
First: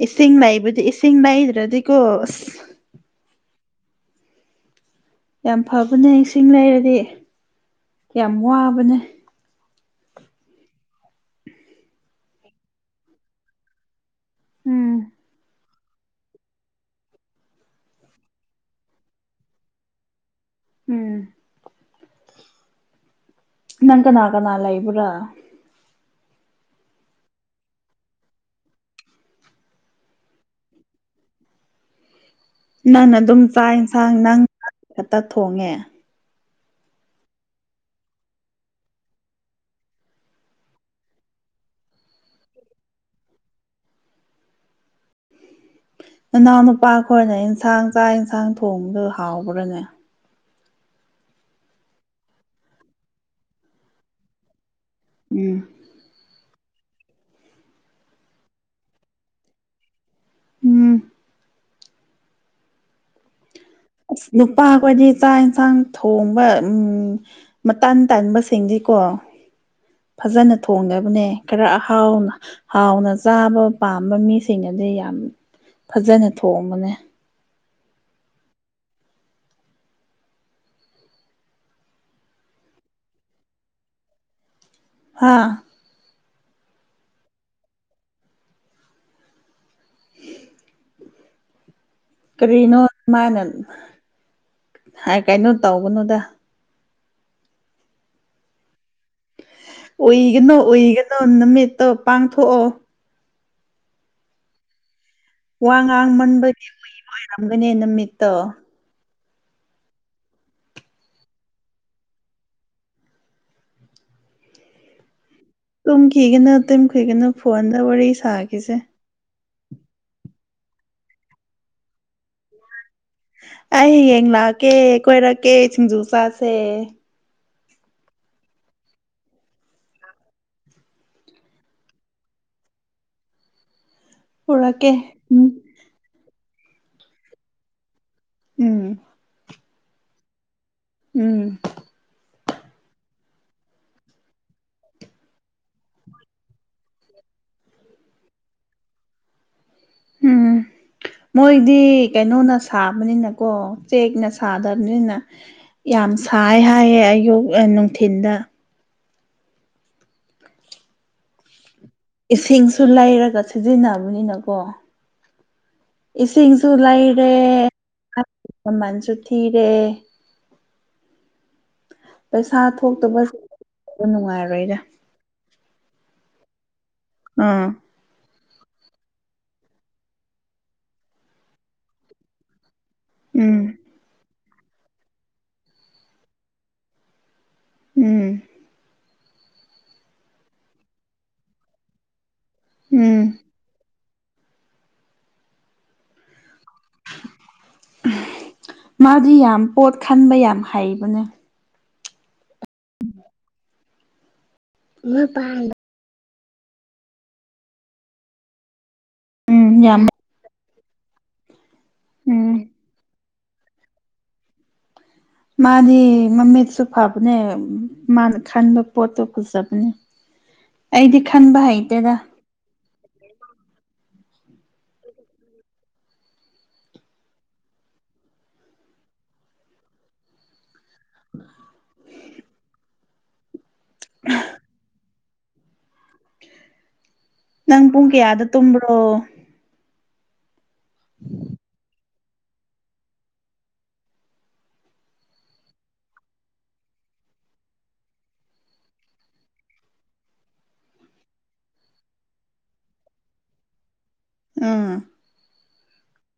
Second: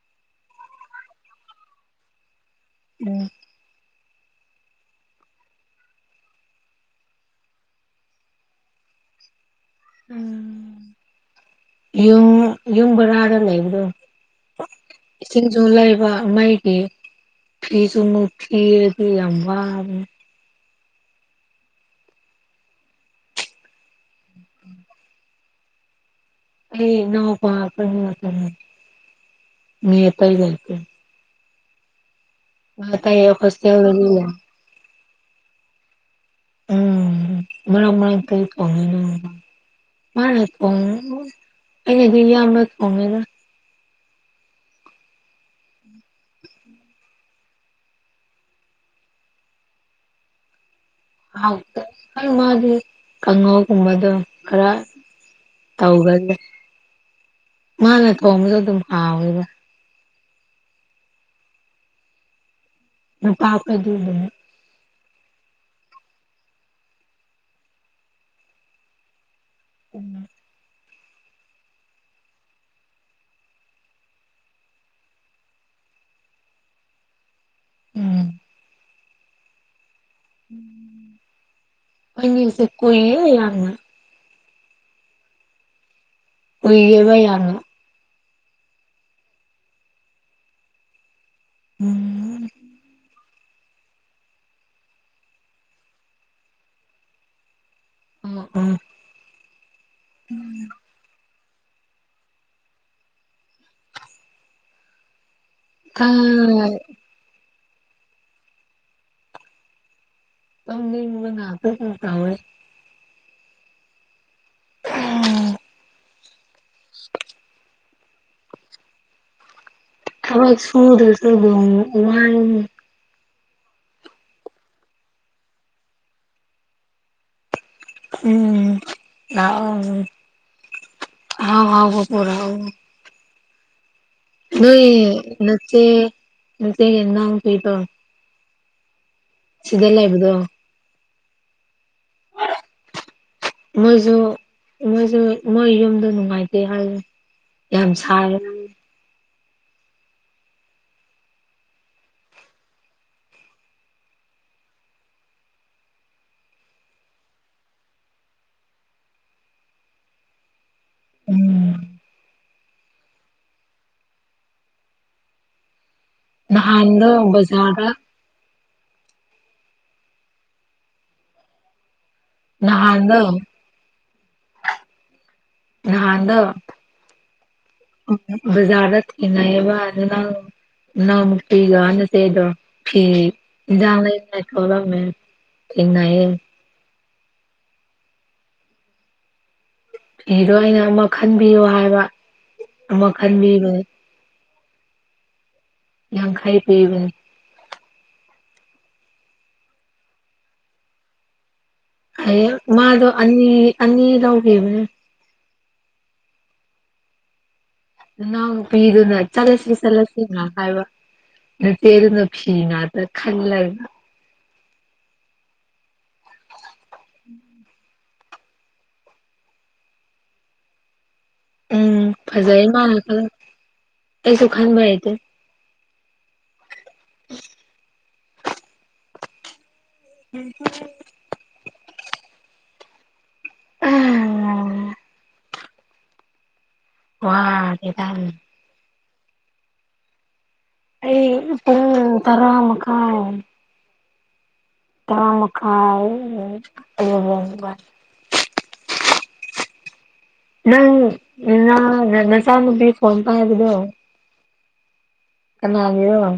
ꯏꯁꯤꯡ ꯂꯩꯕꯗꯤ ꯏꯁꯤꯡ ꯂꯩꯗ꯭ꯔꯗꯤꯀꯣ ꯑꯁ ꯎꯝ ꯌꯥꯝ ꯐꯕꯅꯦ ꯏꯁꯤꯡ ꯂꯩꯔꯗꯤ ꯌꯥꯝ ꯋꯥꯕꯅꯦ ꯌꯨꯝ ꯌꯨꯝꯕꯔꯔ ꯂꯩ ꯏꯗꯣ ꯎꯝ ꯏꯁꯤꯡꯁꯨ ꯂꯩꯕ ꯃꯩꯒꯤ ꯐꯤꯁꯨꯅ ꯊꯤꯗꯤ ꯌꯥꯝ ꯋꯥ ꯎꯝ ꯅꯪ ꯀꯅꯥ ꯀꯅꯥ ꯂꯩꯏꯕ꯭ꯔꯥ ꯑꯩ ꯅ ꯄ ꯃꯇꯝ ꯃꯤ ꯌꯦꯇ ꯌꯥꯛꯇ ꯅꯪꯅ ꯑꯗꯨꯝ ꯆꯥꯛ ꯍꯣꯁꯇꯦꯜꯗꯗꯤ ꯌꯦꯟꯁꯥꯡ ꯂꯩ ꯅꯪ ꯈꯛꯇ ꯊꯣꯡꯉꯦ ꯃꯔ ꯃꯔꯥꯡ ꯇ ꯀꯉꯅ ꯃꯥꯅꯦ ꯐ ꯑꯩꯅ ꯀ ꯅ ꯐ ꯅꯅꯥꯎ ꯅꯨꯄꯥ ꯈꯣꯏꯅ ꯏꯟꯁꯥꯡ ꯆꯥꯛ ꯌꯦꯟꯁꯥꯡ ꯊꯣꯡꯕꯗ ꯍꯥꯎꯕ꯭ꯔꯥꯅꯦ ꯥꯎ ꯃꯥꯗꯤ ꯀꯥꯡꯍꯧꯒꯨꯝꯕꯗꯣ ꯈꯔ ꯎꯝ ꯇꯧꯒꯗꯦ ꯃꯥꯅ ꯊꯣꯡꯕꯁꯨ ꯑꯗꯨꯝ ꯍꯥꯎꯋꯦꯕ ꯎꯝ ꯑ ꯅꯨꯞꯄꯥ ꯍꯥꯀꯖꯤ ꯆꯥꯛ ꯏꯟꯁꯥꯡ ꯊꯣꯡꯕ ꯎꯝ ꯃꯇꯥꯟ ꯇꯕꯁꯤꯡꯗꯤꯀꯣ ꯐꯖꯅ ꯊꯣꯡꯒ ꯅꯦ ꯈꯔ ꯑꯍꯥꯎ ꯍꯥꯎꯅ ꯆꯥꯕ ꯄꯥꯝꯕ ꯃꯤꯁꯤꯡꯅꯗꯤ ꯌꯥꯝ ꯐꯖꯅ ꯊꯣꯡꯝꯕꯅꯦ ꯎꯝ ꯑꯩꯁꯦ ꯀ ꯌꯥꯅ ꯍꯥꯥ ꯎꯏꯕꯌꯥꯅ ꯎꯝ ꯀꯔꯤꯅꯣ ꯃꯥꯅ ꯍꯥꯏ ꯀꯥꯏꯅꯣ ꯇꯧꯒꯅꯨꯗ ꯎꯝ ꯎꯝ ꯎꯏꯒꯅꯨ ꯎꯏꯒꯅꯨ ꯅꯨꯃꯤꯠꯇꯣ ꯄꯥꯡꯊꯣꯛꯑꯣ ꯋꯥ ꯉꯥꯡ ꯈꯔ ꯃꯟꯕꯒꯤ ꯎꯨꯏ ꯍꯥꯏꯔꯝꯒꯅꯦ ꯅꯨꯃꯤꯠꯇꯣ ꯑ ꯅ ꯃꯅ ꯍꯥꯦ ꯀꯦ ꯎꯝ ꯇꯨꯝꯈꯤꯒꯅꯨ ꯇꯝ ꯀꯒꯅꯨ ꯐꯣꯟꯗ ꯋꯥꯔꯤ ꯁꯥꯈꯤꯁꯦ ꯑꯣꯏ ꯁꯨꯗꯁ ꯎꯃ ꯑꯩ ꯍꯌꯦꯡ ꯂꯥꯛꯑꯀꯦ ꯀꯣꯏꯔꯛꯀꯦ ꯁꯤꯡꯖꯨ ꯆꯥꯁꯦ ꯎꯝ ꯑ ꯍꯥꯎ ꯍꯥꯎ ꯀꯣꯄꯨꯔꯥꯎ ꯅ ꯄꯨꯔꯛꯀꯦ ꯎꯝ ꯅꯠꯇꯦ ꯅꯆꯦ ꯀꯗ ꯑꯃꯨ ꯊꯇ ꯎꯝ ꯁꯤꯗꯂ ꯍꯥꯏꯕꯗꯣ ꯎꯝ ꯃꯣꯏꯁꯨ ꯃꯣꯏꯁꯨ ꯃꯣꯏ ꯌꯨꯝꯗ ꯅꯨꯡꯉꯥꯏꯇꯦ ꯍꯥꯏꯁꯦ ꯌꯥꯝ ꯁꯥꯏꯦ ꯎꯝ ꯃꯣꯏꯗꯤ ꯀꯩꯅꯣꯅ ꯁꯥꯕꯅꯤꯅꯀꯣ ꯆꯦꯛꯅ ꯁꯥꯗꯕꯅꯤꯅ ꯌꯥꯝ ꯁꯥꯏ ꯍꯥꯏꯌꯦꯦ ꯑꯌꯨꯛ ꯅꯨꯡꯊꯤꯤꯟꯗ ꯎꯝ ꯏꯁꯤꯡꯁꯨ ꯂꯩꯔꯒ ꯁꯤꯖꯤꯟꯅꯕꯅꯤꯅꯀꯣ ꯏꯁꯤꯡꯁꯨ ꯅꯍꯥꯟꯗꯣ ꯂꯩꯔꯦ ꯕꯖꯥꯔꯗ ꯃꯃꯜꯁꯨ ꯊꯤꯔꯦ ꯄꯩꯁꯥ ꯅꯍꯥꯟꯗꯣ ꯊꯣꯛꯇꯕꯁ ꯅꯨꯡꯉꯥꯏꯔꯣꯏꯔꯦ ꯅꯍꯥꯟꯗ ꯑꯥ ꯖꯥꯠꯇ ꯀꯅꯥꯕꯅ ꯅꯃꯨꯛꯇꯒꯅꯁꯗ ꯎꯝ [unintelligible] ꯎꯝ ꯐꯤꯗꯣ ꯑꯩꯅ ꯑꯃ ꯈꯟꯕꯤꯌꯣ ꯍꯥꯏꯕ ꯑꯃ ꯎꯝ ꯈꯟꯕꯤꯕꯅꯦ ꯌꯥꯡꯈꯩ ꯄꯤꯕꯅꯦ ꯃꯥꯗꯤ ꯌꯥꯝ ꯄꯣꯠ ꯈꯟꯕ ꯌꯥꯝ ꯍꯩꯕꯅꯦ ꯑ ꯃꯥꯗ ꯑꯅꯤ ꯑꯅꯤ ꯇꯧꯒꯤꯦꯕꯅꯦ ꯄꯥꯡꯗ ꯅꯪ ꯄꯤꯗꯨꯅ ꯆꯠꯂꯁꯤ ꯎꯝ ꯌꯥꯝ ꯆꯠꯂꯁꯤꯅ ꯍꯥꯏꯕ ꯇꯅꯣ ꯎꯝ ꯐꯤꯅ ꯑꯗ ꯈꯜꯅ ꯃꯥꯗꯤ ꯃꯃꯤꯗꯨꯁꯨ ꯐꯕꯅꯦ ꯃꯥꯅ ꯈꯟꯕ ꯄꯣꯠꯇꯣ ꯀꯨꯆꯕꯅꯦ ꯑꯩꯗꯤ ꯈꯟꯕ ꯍꯩꯇꯦꯗ ꯑ ꯀꯩꯁꯨ ꯈꯥꯟꯕ ꯍꯥꯏꯇꯦ ꯎ [unintelligible] [unintelligible] [unintelligible] ꯅꯪ ꯄ ꯋꯥꯔꯦꯗ ꯄꯨꯡ ꯀꯌꯥꯗ ꯇꯨꯝ꯭ꯕꯔꯣ ꯑꯩ ꯄꯨꯡ ꯇꯔꯥ ꯃꯈꯥꯏ ꯇꯔꯥ ꯃꯈꯥꯏ [unintelligible] ꯅꯪ ꯅꯆꯥꯅꯨꯄꯤ ꯐꯣꯟ ꯄꯥꯏꯕꯗꯣ ꯑꯥ ꯀꯅꯥꯒꯤ ꯔ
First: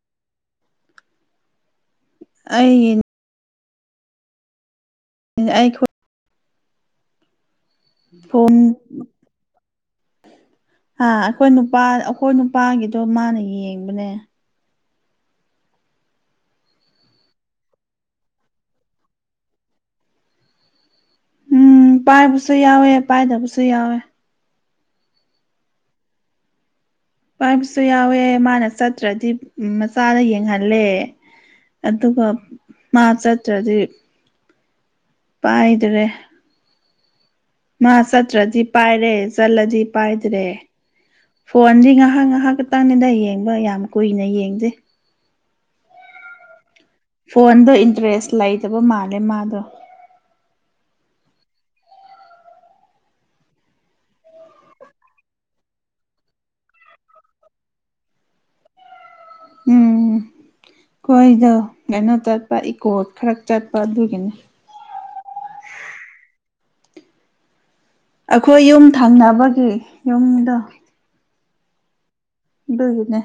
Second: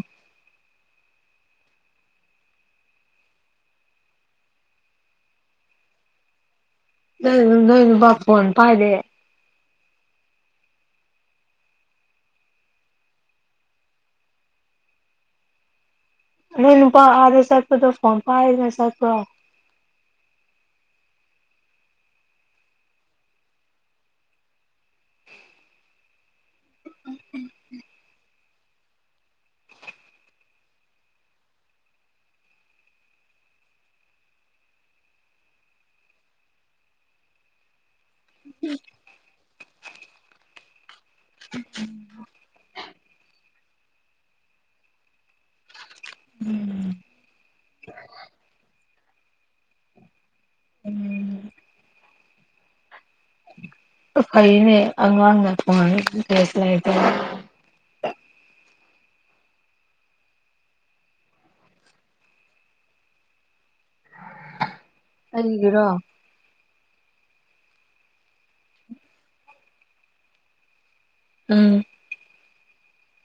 ꯑꯩꯒꯤ ꯑꯩꯈꯣꯏ ꯅ ꯅꯣꯏ ꯄꯨꯅ ꯄꯥꯏꯗꯦ ꯑ ꯑꯩꯈꯣꯏ ꯅꯨꯄꯥ ꯑꯩꯈꯣꯏ ꯅꯨꯄꯥꯒꯤꯗꯣ ꯃꯥꯅ ꯌꯦꯡꯕꯅꯦ ꯅꯣꯏ ꯅꯨꯄꯥ ꯑꯥꯔꯗꯦ ꯆꯠꯄꯗꯣ ꯐꯣꯟ ꯄꯥꯏꯗꯅꯦ ꯆꯠꯄ꯭ꯔꯣ ꯎꯝ ꯄꯥꯏꯕꯁꯨ ꯌꯥꯎꯋꯦ ꯄꯥꯏꯗꯕꯁꯨ ꯌꯥꯎꯋꯦ ꯄꯥꯏꯕꯁꯨ ꯌꯥꯎꯋꯦ ꯃꯥꯅ ꯆꯠꯇ꯭ꯔꯗꯤ ꯃꯆꯥꯗ ꯌꯦꯡꯍꯜꯂꯦ ꯑꯗꯨꯒ ꯃꯥ ꯆꯠ ꯆꯗꯤ ꯄꯥꯏꯗ꯭ꯔꯦ ꯃꯥ ꯆꯠꯇ꯭ꯔꯗꯤ ꯄꯥꯏꯔꯦ ꯆꯠꯂꯗꯤ ꯄꯥꯏꯗ꯭ꯔꯦ ꯐꯣꯟꯗꯤ ꯉꯥꯏꯍꯥꯛ ꯉꯥꯏꯍꯥꯛ ꯈꯇꯪꯅꯤꯗ ꯌꯦꯡꯕ ꯌꯥꯝ ꯀꯨꯏꯅ ꯌꯦꯡꯗꯦ ꯎꯝ ꯐꯣꯟꯗꯣ ꯏꯟꯇꯔꯦꯁ ꯂꯩꯇꯕ ꯃꯥꯜꯂꯦ ꯃꯥꯗꯣ ꯎꯝ ꯐꯩꯅꯦ ꯑꯉꯥꯡ ꯐꯉꯅꯤꯁꯇ [inaudible] ꯎꯝ ꯀꯣꯏꯗꯧ ꯀꯩꯅꯣ ꯆꯠꯄ ꯏꯀꯣ ꯈꯔ ꯆꯠꯄ ꯑꯗꯨꯒꯤꯅꯤ ꯑꯔꯤꯒ꯭ꯔꯣ ꯑꯩꯈꯣꯏ ꯌꯨꯝ ꯊꯪꯅꯕꯒꯤ ꯌꯨꯝꯗꯣ ꯑꯥ ꯅꯦ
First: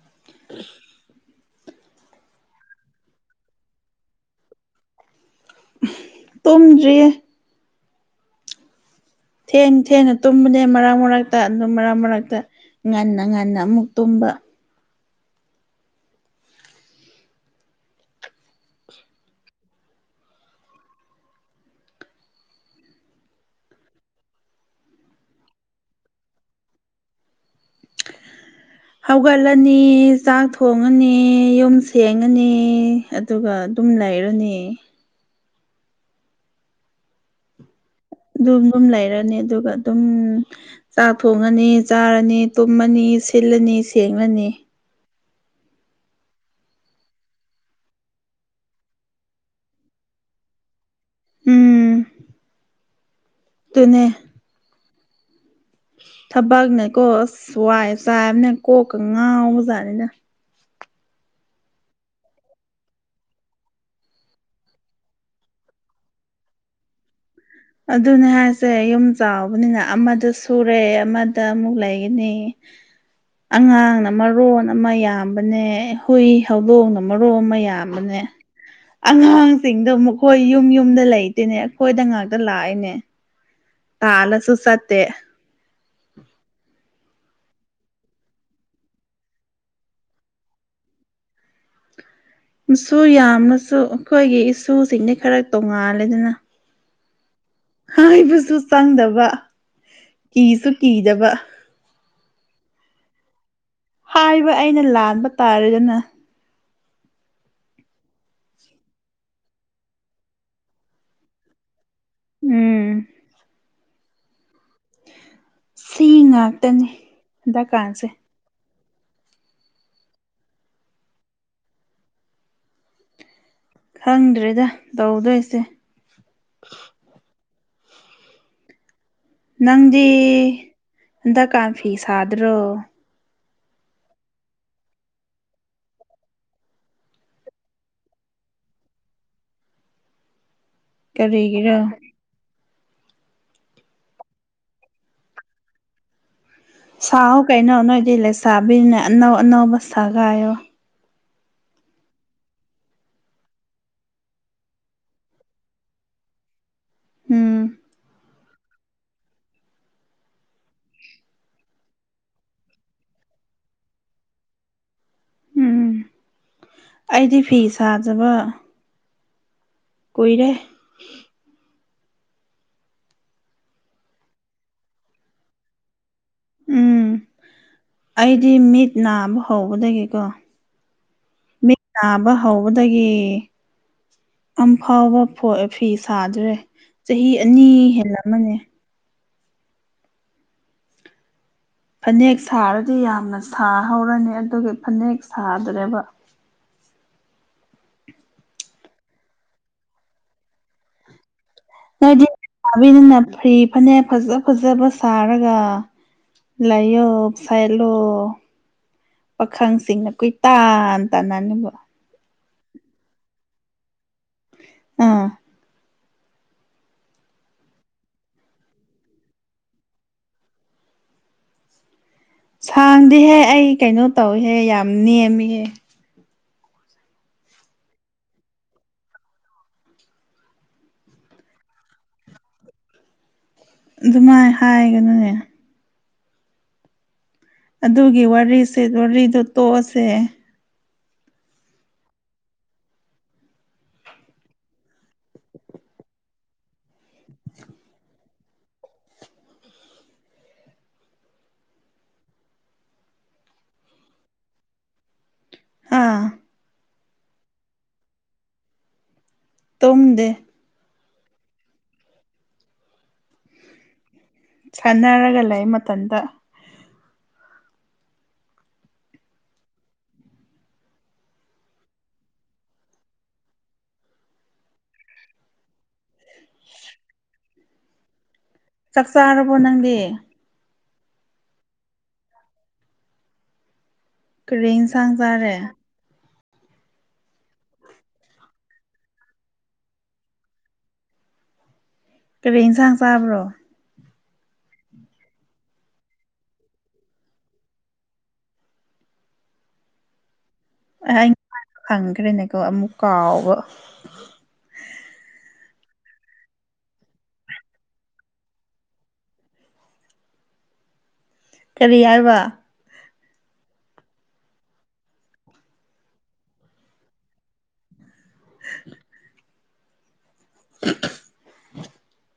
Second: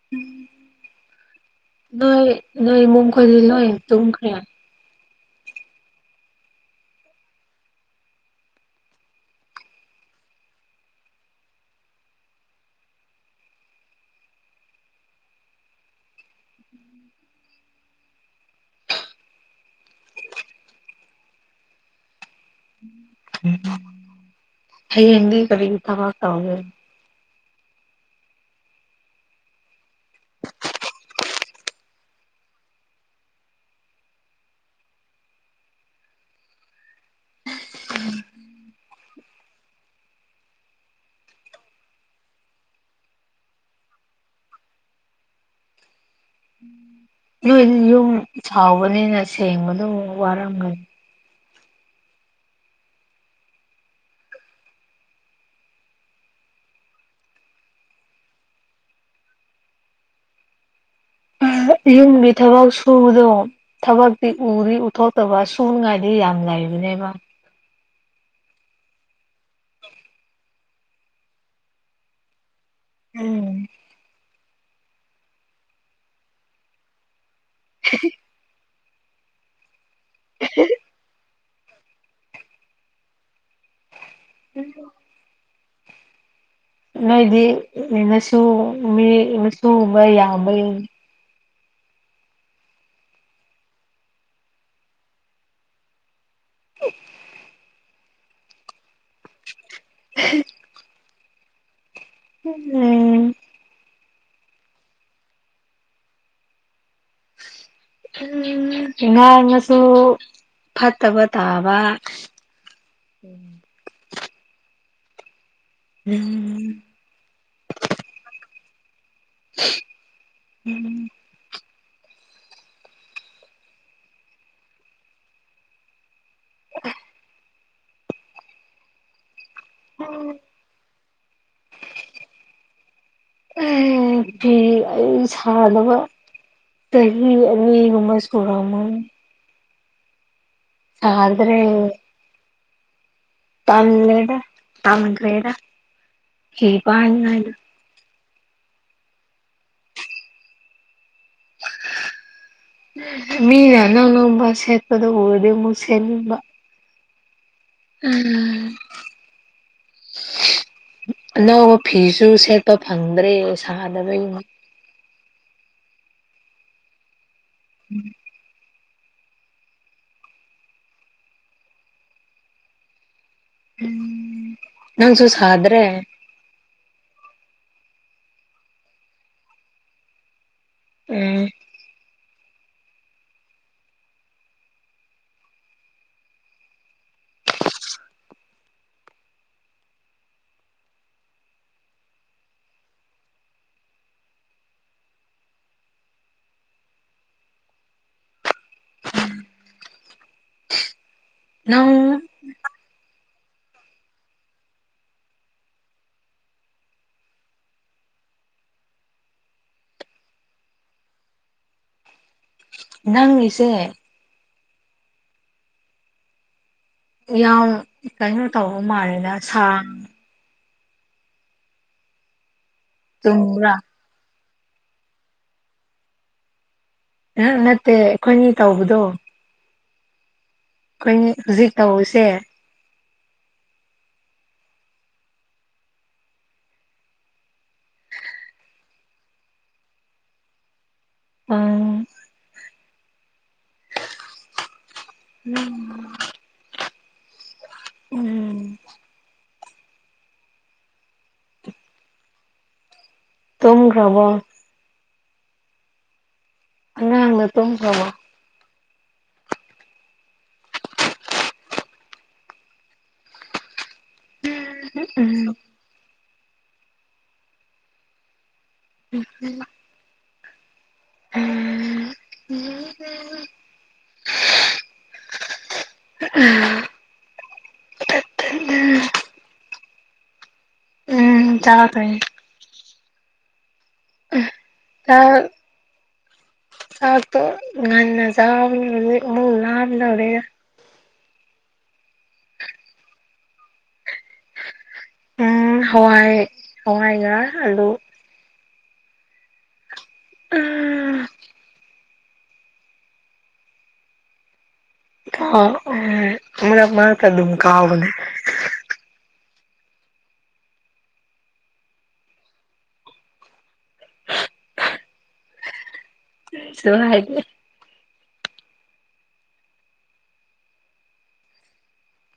[inaudible] ꯅ ꯅ ꯃꯈꯗꯤ ꯂ ꯇꯈꯦ ꯇꯝꯗꯔꯤꯌꯦ ꯊꯦꯡ ꯊꯦꯡꯅ ꯇꯨꯝꯕꯅꯦ ꯃꯔꯛ ꯃꯔꯛꯇ ꯑꯗꯨ ꯃꯔꯛ ꯃꯔꯛꯇ ꯉꯟꯅ ꯉꯟꯅ ꯑꯃꯨꯛ ꯇꯨꯝꯕ ꯍ ꯀꯗꯤ ꯀꯔꯤ ꯊ ꯇꯒꯦ ꯍꯧꯒꯠꯂꯅꯤ ꯆꯥꯛ ꯊꯣꯡꯉꯅꯤ ꯌꯨꯝ ꯁꯦꯡꯉꯅꯤ ꯑꯗꯨꯒ ꯇꯨꯝ ꯂꯩꯔꯨꯅꯦ ꯑꯗꯨꯝ ꯑꯗꯨꯝ ꯂꯩꯔꯅꯤ ꯑꯗꯨꯒ ꯑꯗꯨꯝ ꯆꯥꯛ ꯊꯣꯡꯉꯅꯤ ꯆꯥꯔꯅꯤ ꯇꯨꯝꯃꯅꯤ ꯁꯤꯜꯂꯅꯤ ꯁꯦꯡꯂꯅꯤ ꯅꯣꯏ ꯌꯨꯝ ꯆꯥꯎꯕꯅꯤꯅ ꯁꯦꯡꯕꯗ ꯋꯥꯔꯝꯒꯅꯤ ꯇꯅꯦ ꯊꯕꯛꯅꯦꯀꯣ ꯑꯁ ꯋꯥꯏ ꯆꯥꯏꯕꯅꯦ ꯀꯣꯛꯀ ꯉꯥꯎꯕꯖꯥꯠꯅꯤꯅ ꯍ ꯌꯨꯝꯒꯤ ꯊꯕꯛ ꯁꯨꯕꯗꯣ ꯊꯕꯛꯇꯤ ꯎꯔꯤ ꯎꯠꯊꯣꯛꯇꯕ ꯁꯨꯅꯤꯉꯥꯏꯗꯤ ꯌꯥꯝ ꯂꯩ ꯅꯦꯕ ꯑꯗꯨꯅꯦ ꯍꯥꯏꯁꯦ ꯌꯨꯝ ꯆꯥꯎꯕꯅꯤꯅ ꯑꯃꯗ ꯁꯨꯔꯦ ꯑꯃꯗ ꯑꯃꯨꯛ ꯂꯩꯒꯅꯤ ꯎꯝ ꯑꯉꯥꯡꯅ ꯃꯔꯣꯟ ꯑꯃ ꯌꯥꯝꯕꯅꯦ ꯍꯨꯏ ꯍꯧꯗꯣꯡꯅ ꯑꯃ ꯃꯔꯣ ꯃꯌꯥꯝꯕꯅꯦ ꯑꯉꯥꯡꯁꯤꯡꯗꯣ ꯃꯈꯣꯏ ꯌꯨꯝ ꯌꯨꯝꯗ ꯂꯩ ꯑꯗꯨꯤꯅꯦ ꯑꯩꯈꯣꯏꯗ ꯉꯥꯛꯇ ꯂꯥꯛꯏꯅꯦ ꯇꯥꯜꯂꯁꯨ ꯆꯠꯇꯦ ꯅꯣꯏꯗꯤ ꯃꯆꯨ ꯃꯤ ꯃꯁꯨꯨꯒꯨꯝꯕ ꯌꯥꯝꯕ ꯁꯨ ꯌꯥꯝꯃꯁꯨ ꯑꯩꯈꯣꯏꯒꯤ ꯏꯁꯨꯁꯤꯡꯗꯤ ꯈꯔ ꯇꯣꯡꯉꯥꯜꯂꯦꯗꯅ [unintelligible] ꯍꯥꯏꯕꯁꯨ ꯆꯪꯗꯕ ꯀꯤꯁꯨ ꯀꯤꯗꯕ ꯎꯝ ꯍꯥꯏꯕ ꯑꯩꯅ ꯂꯥꯟꯕ ꯇꯥꯔꯦꯗꯅ ꯎ ꯉꯥꯡꯅꯁꯨ ꯐꯠꯇꯕ ꯇꯥꯕ ꯎꯝ ꯎꯝ ꯁꯤ ꯐꯤ ꯑꯩ ꯉꯥꯛꯇꯅꯤ ꯍꯟꯗꯛꯀꯥꯟꯁꯦ ꯎꯝ ꯈꯪꯗ꯭ꯔꯔꯤꯗ ꯇꯧꯗꯣꯏꯁꯦ ꯅꯪꯗꯤ ꯍꯟꯗꯛꯀꯥꯟ ꯐꯤ ꯁꯥꯗ꯭ꯔꯣ ꯎꯝ ꯐꯤ ꯑꯩ ꯁꯥꯟꯅꯕ ꯇꯃꯁꯀꯔ ꯑꯃꯅꯤ ꯑꯗꯨ꯭ꯔꯦ ꯀꯔꯤꯒꯤꯔꯣ ꯇꯃꯦꯔ ꯇꯥꯡꯦꯗ ꯁꯥꯍ ꯀꯩꯅꯣ ꯅꯣꯏꯗꯤ ꯂꯩꯁꯥꯕꯤꯅꯦ ꯑꯅꯧ ꯑꯅꯧꯕ ꯁꯒꯥꯏꯣ [unintelligible] ꯃꯤꯅꯅꯧꯅꯝꯕ ꯁꯦꯠꯄꯗ ꯑꯣꯏꯗꯤꯕꯨꯁꯦꯠꯕ ꯎꯝ ꯎꯝ [unintelligible] ꯑꯅꯧꯕ ꯐꯤꯁꯨ ꯁꯦꯠꯄ ꯐꯪꯗ꯭ꯔꯦ ꯁꯥꯗꯕꯒꯤ ꯎꯝ ꯑꯩꯗꯤ ꯐꯤ ꯁꯥꯖꯕ ꯀꯣꯏꯔ ꯎꯝ ꯅꯪꯁꯨꯣꯁ꯭ꯔꯦ ꯎꯝ ꯑꯩꯗꯤ ꯃꯤꯠ ꯅꯥꯕ ꯍꯧꯕꯗꯒꯤꯦꯀꯣ ꯎꯝ ꯃꯤꯡ ꯅꯥꯕ ꯍꯧꯕꯗꯒꯤ ꯑꯝ ꯐꯥꯎꯕ ꯐꯤ ꯁꯥꯗ꯭ꯔꯦ ꯆꯍꯤ ꯑꯅꯤ ꯍꯦꯜꯂꯃꯅꯦ ꯐꯅꯦꯛ ꯁꯥꯔꯗꯤ ꯌꯥꯝꯅ ꯁꯥꯍꯧꯔꯅꯤ ꯑꯗꯨꯒꯤ ꯐꯅꯦꯛ ꯁꯥꯗ꯭ꯔꯦꯕ ꯎꯝ ꯅꯣꯏꯗꯤ ꯁꯥꯕꯅꯤꯅ ꯐ꯭ꯔꯤ ꯐꯅꯦꯛ ꯐꯖ ꯐꯖꯕ ꯁꯥꯔꯒ ꯂꯥꯏꯌꯣ ꯐꯥꯏꯂꯣ ꯄꯥꯈꯪꯁꯤꯡꯅ ꯀꯨꯏ ꯇꯥꯟ ꯇꯥꯅꯅꯤꯕ ꯅꯪꯂꯤꯁꯦ ꯑꯥ ꯌꯥꯎ ꯀꯩꯅꯣ ꯇꯧ ꯃꯥꯜꯂꯦꯗ ꯁꯥꯡ ꯁꯥꯡꯗꯤꯍꯦ ꯑꯩ ꯆꯨꯝꯕ꯭ꯔꯥ ꯀꯩꯅꯣ ꯇꯧꯏꯍꯦ ꯌꯥꯝ ꯅꯦꯝꯃꯤꯍꯦ ꯑ ꯅꯠꯇꯦ ꯑꯩꯈꯣꯏꯅꯤ ꯇꯧꯕꯗꯣ ꯑꯩꯈꯣꯏ ꯍꯧꯖꯤꯛ ꯇꯧꯁꯦ ꯑꯗꯨꯃꯥꯏꯅ ꯍꯥꯏꯒꯅꯨꯅꯦ ꯑꯗꯨꯒꯤ ꯋꯥꯔꯤ ꯋꯥꯔꯤꯗ ꯇꯣꯛꯑꯁꯦ ꯑ ꯎꯝ ꯎꯝ ꯇꯨꯝꯈ꯭ꯔꯕꯣ ꯑꯥ ꯑꯉꯥꯡ ꯗꯣ ꯇꯨꯝꯈꯔ꯭ꯕꯣ ꯇꯨꯝꯗꯦ ꯁꯥꯟꯅꯔꯒ ꯎꯝ ꯂꯩ ꯃꯇꯝꯗ ꯎꯝ ꯎꯝ ꯎꯝ [inaudible] ꯑꯥ ꯆꯥꯛ ꯆꯥꯔꯕꯣ ꯅꯪꯗꯤ ꯎꯝ ꯆꯥꯔ ꯇꯥꯏ ꯀꯔꯤ ꯌꯦꯟꯁꯪ ꯆꯔꯦ ꯆꯇ ꯉꯟꯅ ꯆꯕ ꯃ ꯂꯗ ꯍꯧꯔꯔ ꯀꯩꯕꯩ ꯌꯦꯟꯁꯥꯡ ꯆꯥꯕ꯭ꯔꯣ ꯎꯝ ꯍꯋꯥꯏ ꯍꯋꯥꯏꯒ ꯑꯜꯂꯨ ꯑ ꯑꯩ ꯐꯪꯈ꯭ꯔꯦꯅꯦꯀꯣ ꯑꯃꯨꯛ ꯀꯥꯎꯕ ꯑ ꯑꯅ ꯃꯥꯔ ꯇ ꯀꯥꯕꯅꯤ ꯀꯔꯤ ꯍꯥꯏꯔꯕ ꯁꯨꯝ ꯍꯥꯏꯦ [inaudible] [inaudible]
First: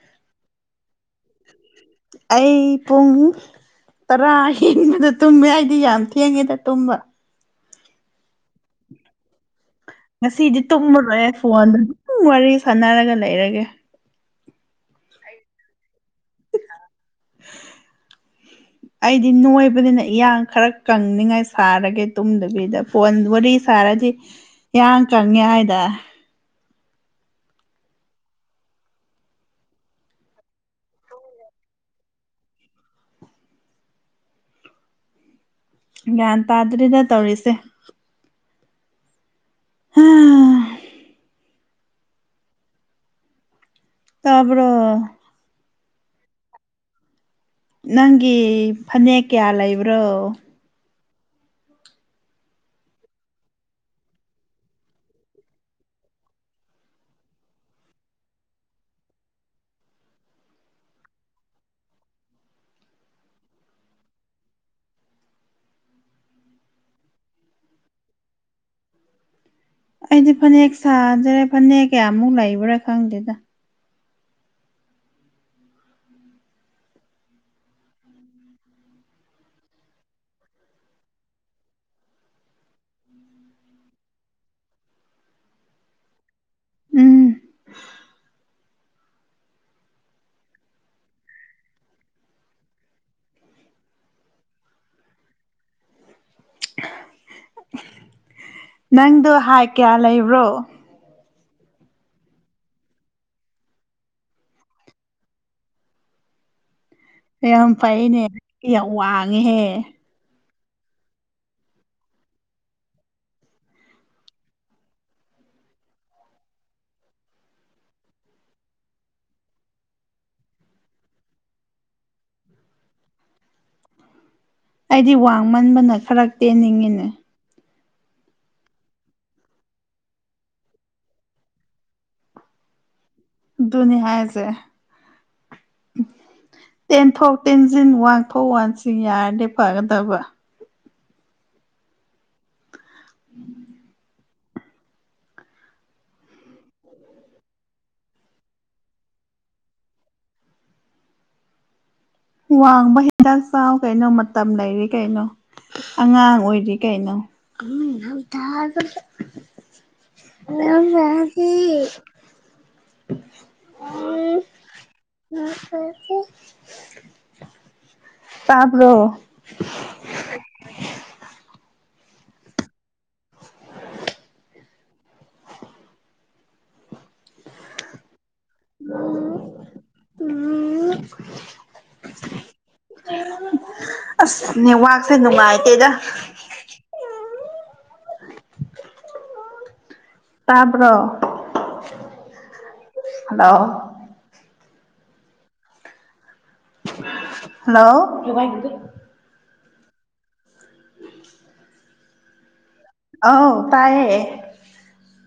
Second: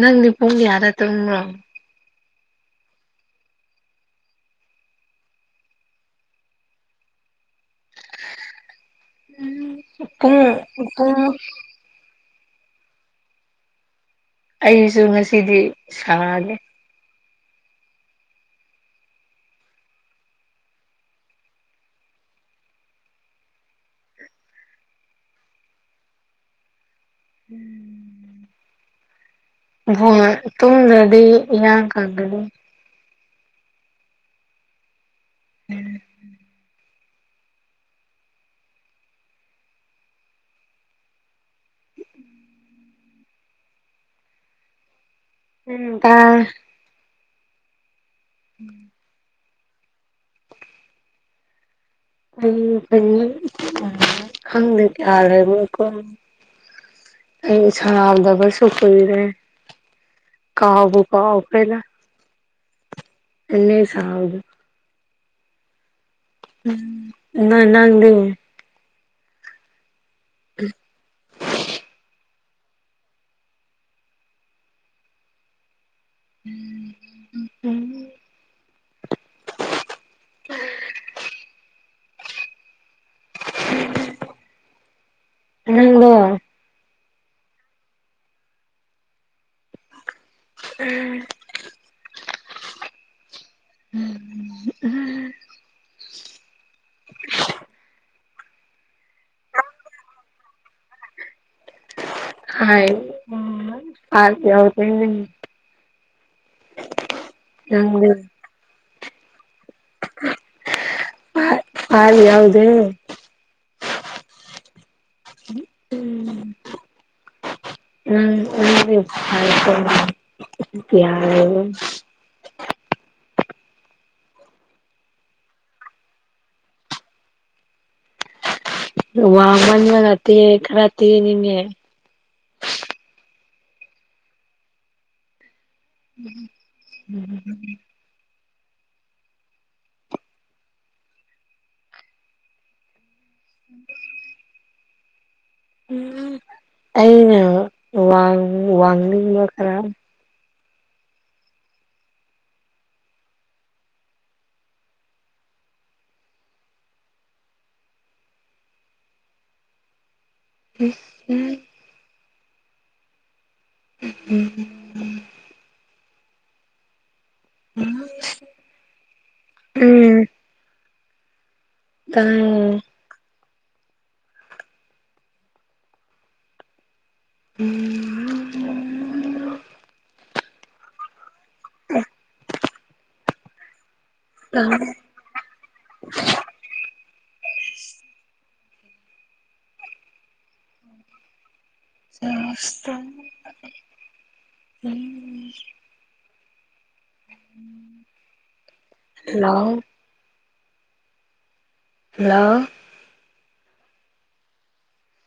ꯅꯪꯅꯤ ꯄꯅꯤꯡ ꯌꯥꯔ ꯇꯣꯡꯣꯡꯣ ꯑꯩ ꯄꯨꯡ ꯇꯔꯥ ꯍꯦꯟꯕꯗ ꯇꯨꯝꯃꯦ ꯑꯩꯗꯤ ꯌꯥꯝ ꯊꯦꯡꯉꯦꯗ ꯇꯨꯝꯕ ꯎꯟ ꯉꯁꯤꯗꯤ ꯇꯨꯝꯃꯔꯣꯏꯑꯦ ꯐꯣꯟꯗ ꯑꯗꯨ ꯑꯗꯨꯝ ꯋꯥꯔꯤ ꯁꯥꯟꯅꯔꯒ ꯂꯩꯔꯒꯦ ꯑꯩꯁꯨ ꯉꯁꯤꯗꯤ ꯁꯥꯔꯒꯦ [inaudible] ꯑꯩꯗꯤ ꯅꯣꯏꯕꯅꯤꯅ ꯏꯌꯥꯡ ꯈꯔ ꯀꯪꯅꯤꯉꯥꯏ ꯁꯥꯔꯒꯦ ꯇꯨꯝꯗꯕꯤꯗ ꯐꯣꯟ ꯋꯥꯔꯤ ꯁꯥꯔ ꯍꯥꯏꯗꯤ ꯏ ꯀꯪꯉꯦ ꯍꯥꯏꯗ ꯎꯝ ꯍ ꯇꯨꯡꯗ꯭ꯔꯗꯤ ꯌꯥ ꯀꯛꯗꯗꯤ ꯒ꯭ꯌꯥꯟ ꯇꯥꯗꯔꯤꯗ ꯇꯧꯔꯤꯁꯦ ꯑꯥ ꯇꯥꯕꯔꯣ ꯎꯇ ꯅꯪꯒꯤ ꯐꯅꯦꯛ ꯀꯌꯥ ꯂꯩꯕ꯭ꯔꯣ ꯑꯩ ꯈꯪꯗ ꯀꯌꯥꯔꯦ ꯃꯣ ꯑꯩ ꯁꯅꯥꯗꯕꯁꯨꯊꯔꯦ ꯀꯥꯎꯥꯎꯕꯕꯨ ꯀꯥꯎꯥꯎ ꯄꯦꯂ ꯑꯁꯥꯎꯗ ꯎꯝ ꯂꯗꯦ ꯑꯩꯗꯤ ꯐꯅꯦꯛ ꯁꯥꯗ꯭ꯔꯦ ꯐꯅꯦꯛ ꯀꯌꯥꯃꯨꯛ ꯂꯩꯕ꯭ꯔꯥ ꯈꯪꯗꯦꯗ ꯎ ꯎꯝ [unintelligible] [inaudible] ꯅꯪꯂꯣ ꯎꯝ ꯎꯝ ꯎꯝ ꯅꯪꯗꯣ ꯍꯥꯏ ꯀꯌꯥ ꯂꯩꯕ꯭ꯔꯣ ꯍꯥꯏ ꯐ ꯌꯥꯎꯗ ꯌꯥꯝ ꯐꯩꯅꯦ ꯑꯩ ꯌꯥꯝ ꯋꯥꯡꯉꯦꯍꯦ ꯍꯔ ꯌꯥꯎꯗꯦ ꯎꯝ ꯎꯝꯌꯥꯔ ꯎꯝ ꯑꯩꯗꯤ ꯋꯥꯡꯃꯟꯕꯅ ꯈꯔ ꯇꯦꯟꯅꯤꯡꯉꯤꯅꯦ ꯋꯥ ꯃꯅꯤ ꯃꯇ ꯈꯔꯇꯦ ꯑꯗꯨꯅꯤ ꯍꯥꯏꯁꯦ ꯇꯦꯟꯊꯣꯛ ꯇꯦꯟꯁꯤꯟ ꯋꯥ ꯐ ꯋꯥꯟ ꯁꯤ ꯌꯥꯦ ꯐ ꯇꯕ ꯎꯝ ꯑꯩꯅ ꯋꯥ ꯋꯥꯡꯅꯤꯡꯕ ꯈꯔ ꯋꯥꯡꯕ ꯍꯤꯗꯥꯛ ꯆꯥꯎ ꯀꯩꯅꯣ ꯃꯇꯝ ꯂꯩꯔꯤ ꯀꯩꯅꯣ ꯑꯉꯥꯡ ꯑꯣꯏꯔꯤ ꯀꯩꯅꯣ ꯑ ꯃꯁꯤ ꯎꯝ ꯇꯥꯕ꯭ꯔꯣ ꯎꯝ ꯇꯥꯏꯌꯦ ꯎꯝ ꯎꯝ ꯎꯝ ꯎ ꯑꯁꯅꯦ ꯋꯥꯥꯛꯁꯦ ꯅꯨꯡꯉꯥꯏꯇꯦꯗ ꯇꯔꯕ ꯑꯁ ꯍꯂꯣ ꯎꯝ ꯍꯜꯂꯣ ꯍꯜꯂꯣ ꯍꯜꯂꯣ ꯑꯧ ꯇꯥꯏꯌꯦ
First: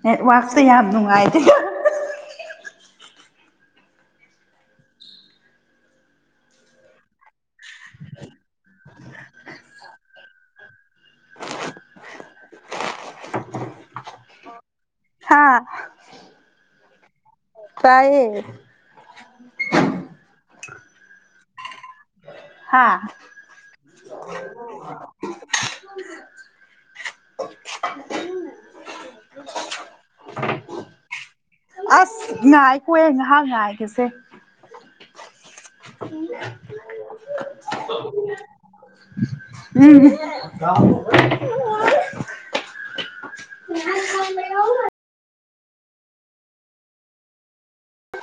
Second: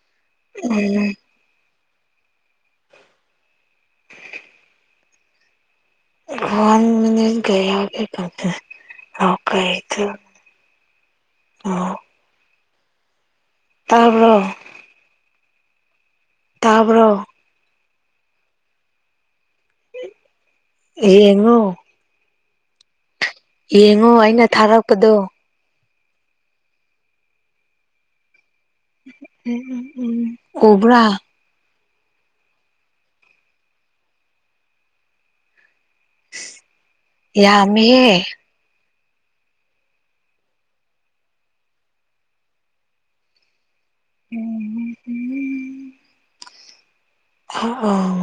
ꯅꯦꯠꯋꯥꯛꯁꯦ ꯌꯥꯝ ꯎꯝ ꯅꯨꯡꯉꯥꯏꯇꯦ ꯋꯥꯟ ꯃꯤꯅꯤꯠꯌꯥꯒꯦ ꯀ ꯑꯥ ꯇꯥꯕꯔꯣ ꯍꯥ ꯇꯕ꯭ꯔꯣ ꯇꯥꯏꯌꯦ ꯑꯦꯅꯣ ꯍꯥꯥ ꯌꯦꯡꯉꯣ ꯑꯩꯅ ꯊꯥꯔꯛꯄꯗꯣ ꯍ ꯎꯝ ꯎ ꯎ ꯎꯝ ꯑꯣꯕ꯭ꯔꯥ ꯑꯁ ꯉꯥꯏꯈꯣꯍꯦ ꯉꯥꯏꯍꯥꯛ ꯉꯥꯏꯒꯁꯦ ꯌꯥꯝꯃꯤꯍ ꯎꯝ ꯎꯝ ꯎꯝ ꯑ ꯑꯥ